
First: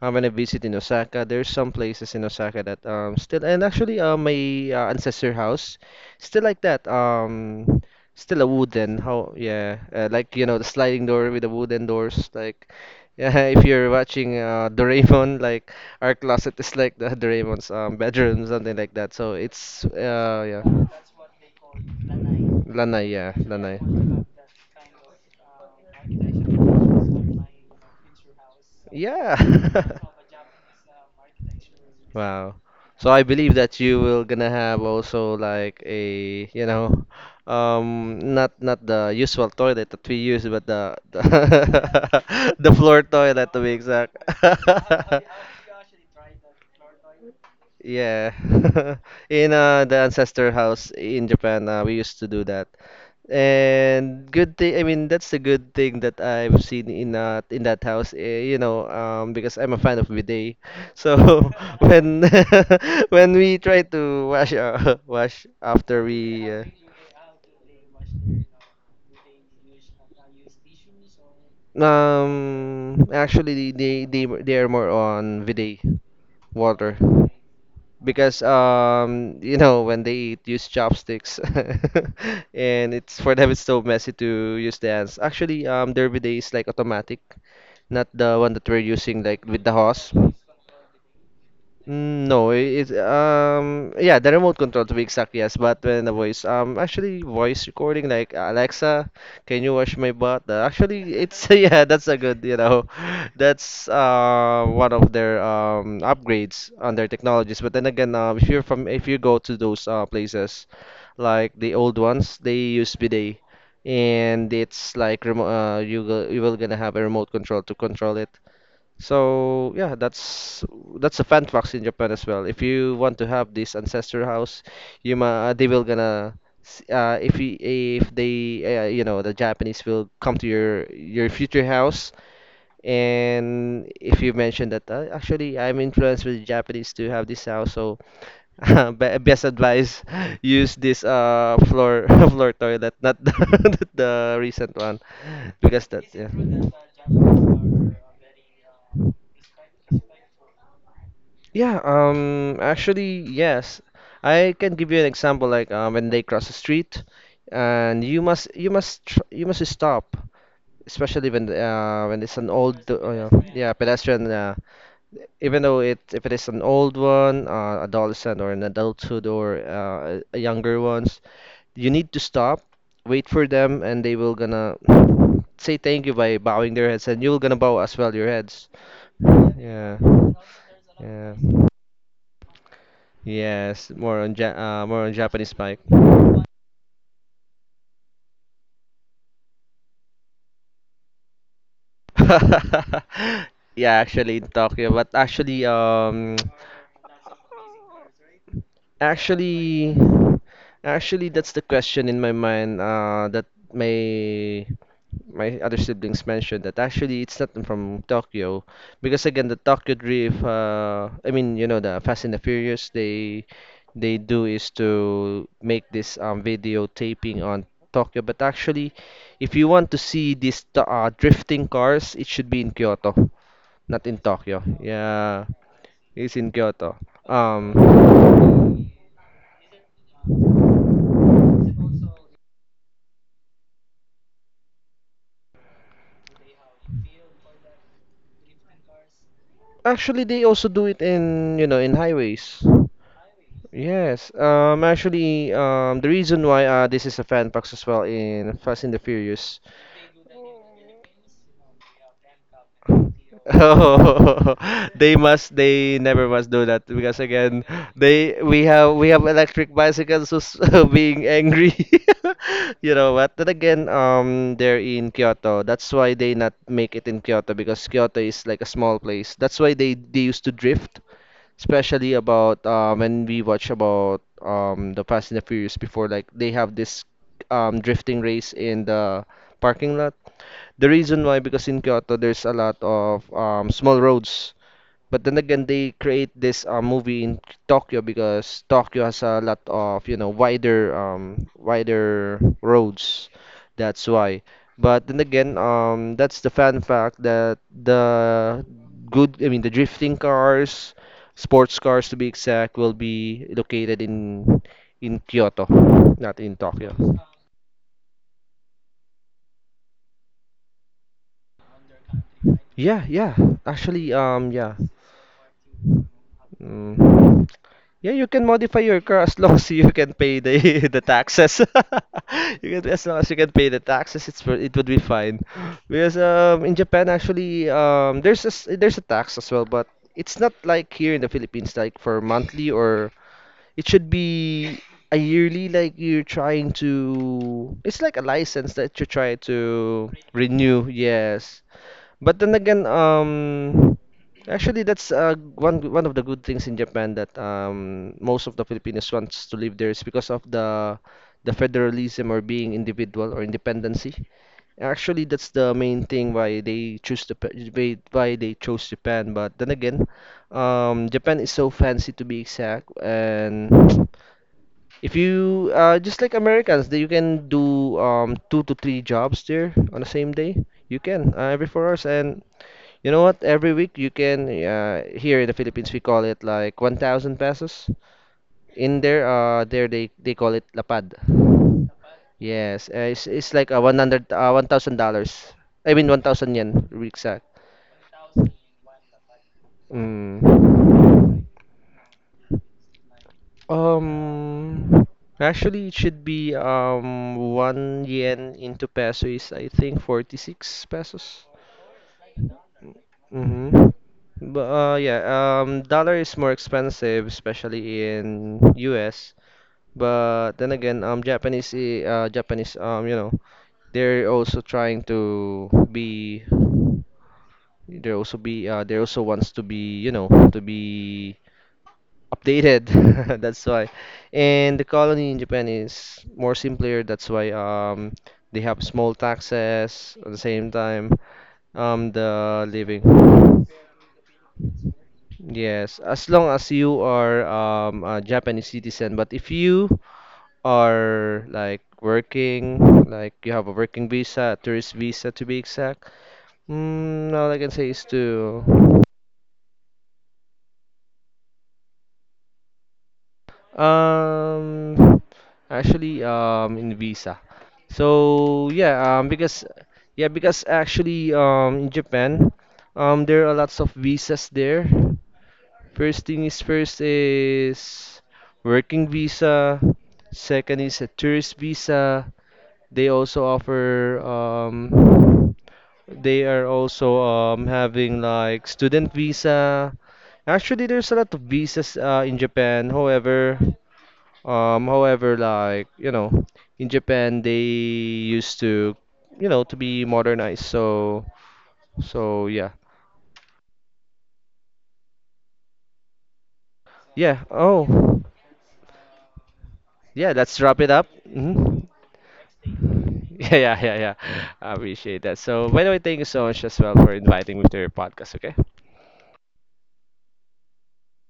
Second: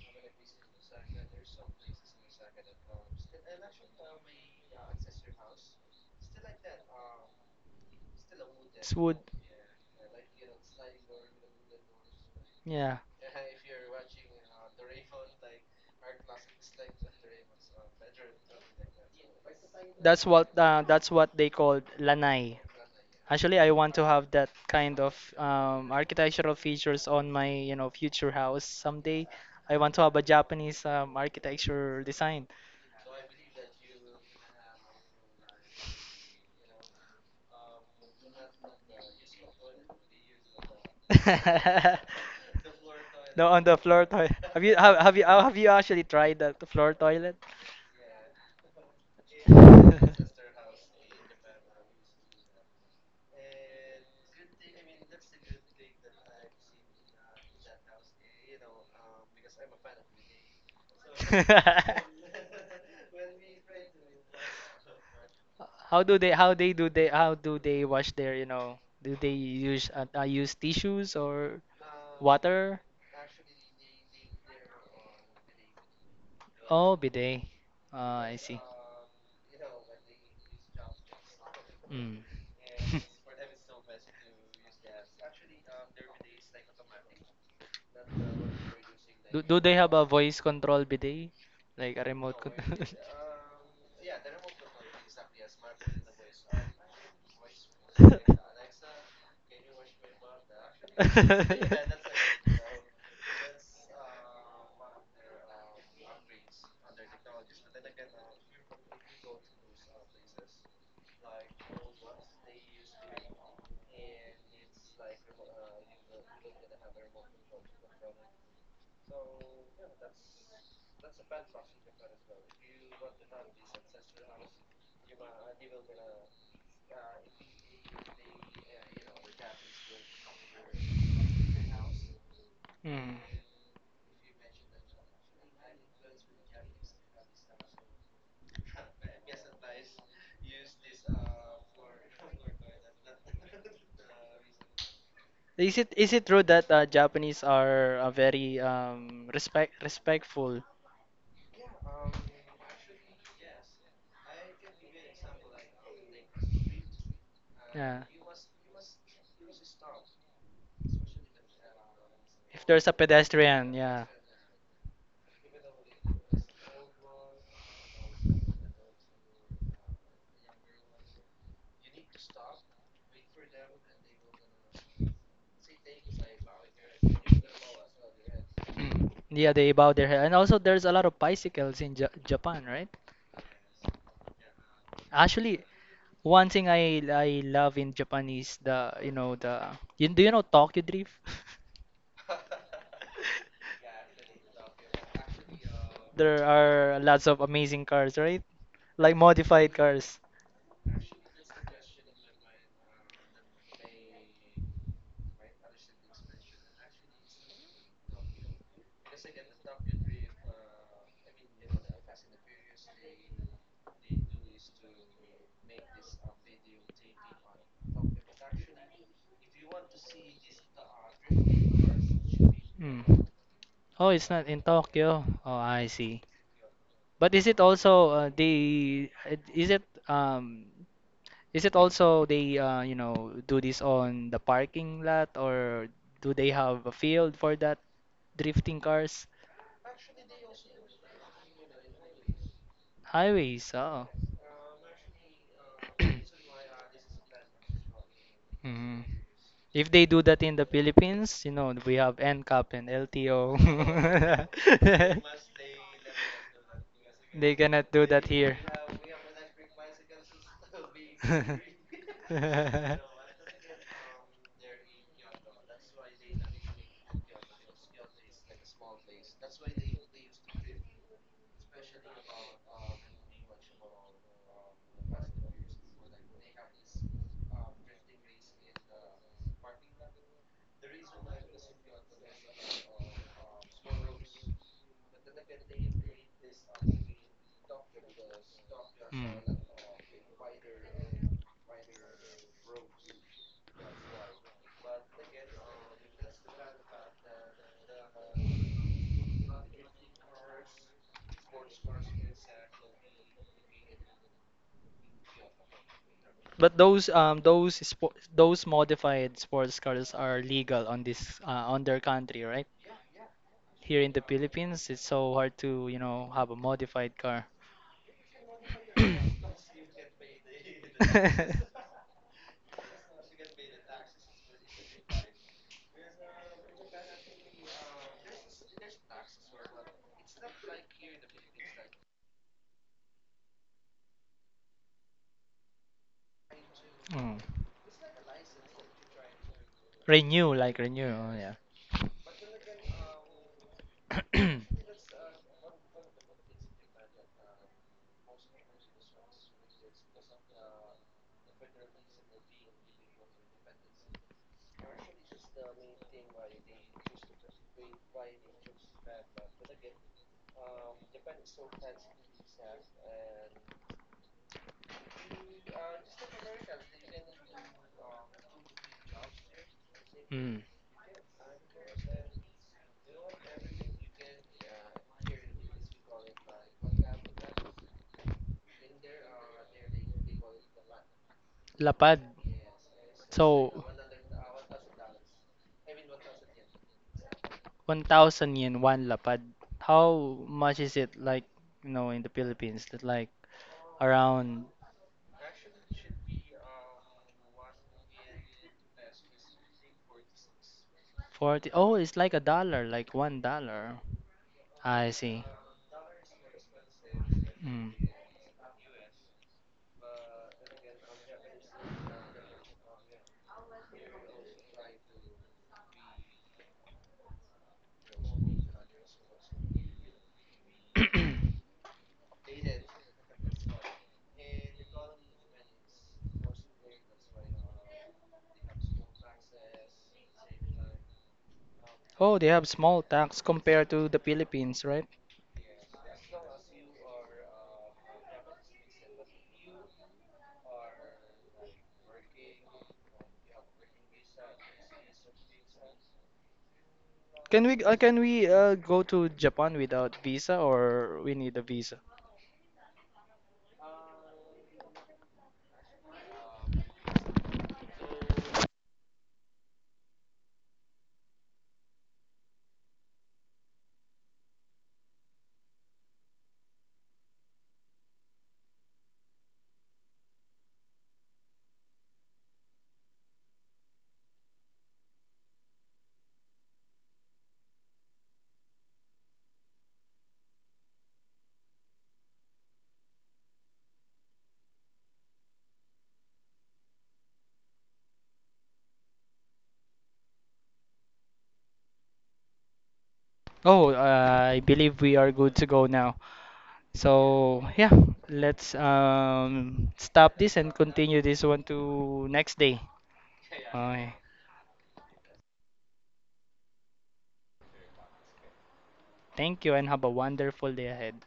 uh, when I visit in Osaka. There's some places in Osaka that, um, still, and actually, uh, my, uh, ancestor house still like that, um, still a It's wooden, wood. how, yeah, uh, like, you know, the sliding door with the wooden doors, like, Yeah. yeah. If you're watching, uh, Doraemon, like, our closet is like the Doraemon's, um, bedroom, something like that. So it's, That's what uh, yeah, uh, that's what they called lanai. lanai, yeah, Actually, I lanai. want to have that kind of um, architectural features on my, you know, future house someday. Yeah. I want to have a Japanese um, architecture design. Wow. So I believe that you will gonna have also like a, you know, um, not not the usual toilet that we use, but the the, the floor No, toilet to on be the floor exact. toilet. Have you have, have you uh, have you actually tried the the floor toilet? Yeah. In, uh, the ancestor house in Japan, uh, we used to do that. And good thing, I mean, that's the good thing that I've seen in that in that house, eh, you know, um, because I'm a fan of bidet. So when, when we try to wash, uh, wash How after do they we, how uh, they do they how do they wash their, you know, do they use uh, uh, use tissues or water? um, actually they they they are more on bidet Oh, water, bidet. Ah, I because, see. um, you know, when they eat, use chopsticks, Mm. and it's, for them, it's so messy to use the hands. Actually, um, derby day is like automatic, not the one that we're using, Do, like, do with the they have a hose. voice control bidet? Like a Mm. remote No, control? it, it um, yeah, the remote control to be exact, yes. But when the voice, um, actually, voice recording like Alexa, can you wash my butt? Uh, actually, it's yeah, that's a good, you know, that's, uh, one of their, um, upgrades on their technologies. But then again, uh, if you're from if you go to those, uh, places, like the old ones, they use bidet, and it's like remote. Uh, you go, you will gonna have a remote control to control it. So yeah, that's that's a fan fact in Japan as well. If you want to have this ancestor house, you ma they will gonna s- uh, if you, if they uh, you know, the Japanese will come to your your future house. Mm. And if you mention that uh, actually I'm influenced with the Japanese to have this house, so be- best advice, use this uh floor floor toilet, not the, the recent one, Is because it that, is it yeah. true that uh, Japanese are uh, very um respect respectful? Yeah, um, actually, yes. I can give you an example, like, um, when they cross the street, and Yeah. you must you must tr you must stop, especially when uh, when it's an If old, there's a uh, yeah, yeah, pedestrian, yeah. pedestrian. Uh, even though it if it is an old one, uh, adolescent or an adulthood or uh, a younger ones, you need to stop, wait for them, and they will gonna say thank you by bowing their heads, and you will gonna bow as well your heads. Yeah, they bow Yeah, their head. And also there's a lot of yeah. bicycles in Ja Japan, right? Yes, more on ja uh, more on Japanese Actually, Mike. one thing I I love in Japan is the, you know, the, you, do you know Tokyo Drift? Yeah, actually in Tokyo, but actually um There are lots of amazing cars, right? Like modified actually cars. actually that's the question in my mind, uh that my my other siblings mentioned that actually it's not from Tokyo, because again, the Tokyo Drift, uh I mean, you know, the Fast and the Furious, they they do is to make this um video taping on Tokyo, but actually if you want to see these to- uh, drifting cars, it should be in Kyoto, Hmm. not Oh, in it's not Tokyo. in Tokyo. Yeah, Oh, I see. it's in Kyoto. But is it um also, uh, they uh, is it um is it also they, uh, you know, do this on the parking lot, or do they have a field for that drifting cars? Actually, they also do it in, you know, in highways. Highways. Oh. Yes, um, actually, um, the reason why, uh, this is a fan box as well in Fast and the Mm. Furious. If they do that in the Philippines, you know, we have N CAP and L T O. Oh, they must, they never must do that, because They again, cannot do that they here. we have we have electric bicycles who's being angry. You know what? Then again, um, they're in Kyoto. That's why they not make it in Kyoto, because Kyoto is like a small place. That's why they they used to drift, especially about uh, when we watch about, um, the Fast and the Furious before, like they have this um, drifting race in the parking lot. The reason why, because in Kyoto, there's a lot of, um, small roads. But then again, they create this uh, movie in Tokyo, because Tokyo has a lot of, you know, wider um wider roads. That's why. But then again, um that's the fun fact, that the good, I mean, the drifting cars, sports cars to be exact, will be located in in Kyoto, not in But Tokyo. those um those spo those modified sports cars are legal on this uh, on their country, right? Yeah, yeah. Here Actually, in the um yeah. Philippines, it's so hard to, you know, have a modified Mm. car. Yeah, you can modify your car as long as you can pay the the taxes. You can, as long as you can pay the taxes, it's for- it would be fine. Because um in Japan actually um there's a s- there's a tax as well, but it's not like here in the Philippines, like for monthly, or it should be a yearly, like you're trying Mm. to, it's like a license that you try to Renew, like renew. renew, oh, yeah. Yes. But then again, um, actually, that's uh, one one of the good things in Japan, that um, most of the Filipinos wants to live there, is because of the the federalism, or being individual, or independency. Actually, that's the main thing why they choose the why why they chose Japan. But then again, um, Japan is so fancy to be exact, and if you, uh, just like Americans, that you can do, um, two to three jobs there on the same day. Mm. You can, uh, every four hours, and you know what? Every week you can, uh, here in the Philippines we call it like one thousand pesos. In there, uh, there they they call it lapad. Lapad. Yes, uh, it's it's like a So, one hundred, uh, one thousand dollars. I mean one thousand yen, to be exact. one thousand yen, one lapad. Mm. How much is it like, you know, in the Philippines? That like around Um, actually, it should be um one yen into peso is, I think, forty-six pesos. forty. Oh, it's like a dollar, like one Mm-hmm. dollar. But uh, I yeah, see. um, dollar is more expensive, Mm. especially in U S. But then again, um, Japanese, i- uh, Japanese, um, you know, they're also trying to be, they're also be, uh, they also wants to be, you know, to be updated. That's why. And the colony in Japan is more simpler, that's why um they have small taxes. At the same time, um Oh, they the have living, small tax compared to the Philippines, right? yes, as long as you are um a Japanese citizen. But if you are like working, like you have a working visa, a tourist visa, to be exact, mm, all I Can can we say uh, is can we uh, to, go to Japan without visa, or we need a visa? Um, actually, um, in visa. So yeah, um, because yeah, because actually, um, in Japan, um, there are lots of visas there. First thing is first is working visa. Second is a tourist visa. They also offer, um, they are also um having like student visa. Actually, there's a lot of visas uh, in Japan. However. Um, however, like, you know, in Japan they used to, you know, to be modernized. So, so yeah. Oh, uh, I believe we are good to go now. Yeah. So Oh. yeah, let's um, Yeah, stop this let's and wrap it up. continue this one Hmm. to next day. Yeah, yeah, yeah, yeah. Okay. I appreciate that. So, by the way, thank you so much as well for inviting me to your podcast, okay? Thank you and have a wonderful day ahead.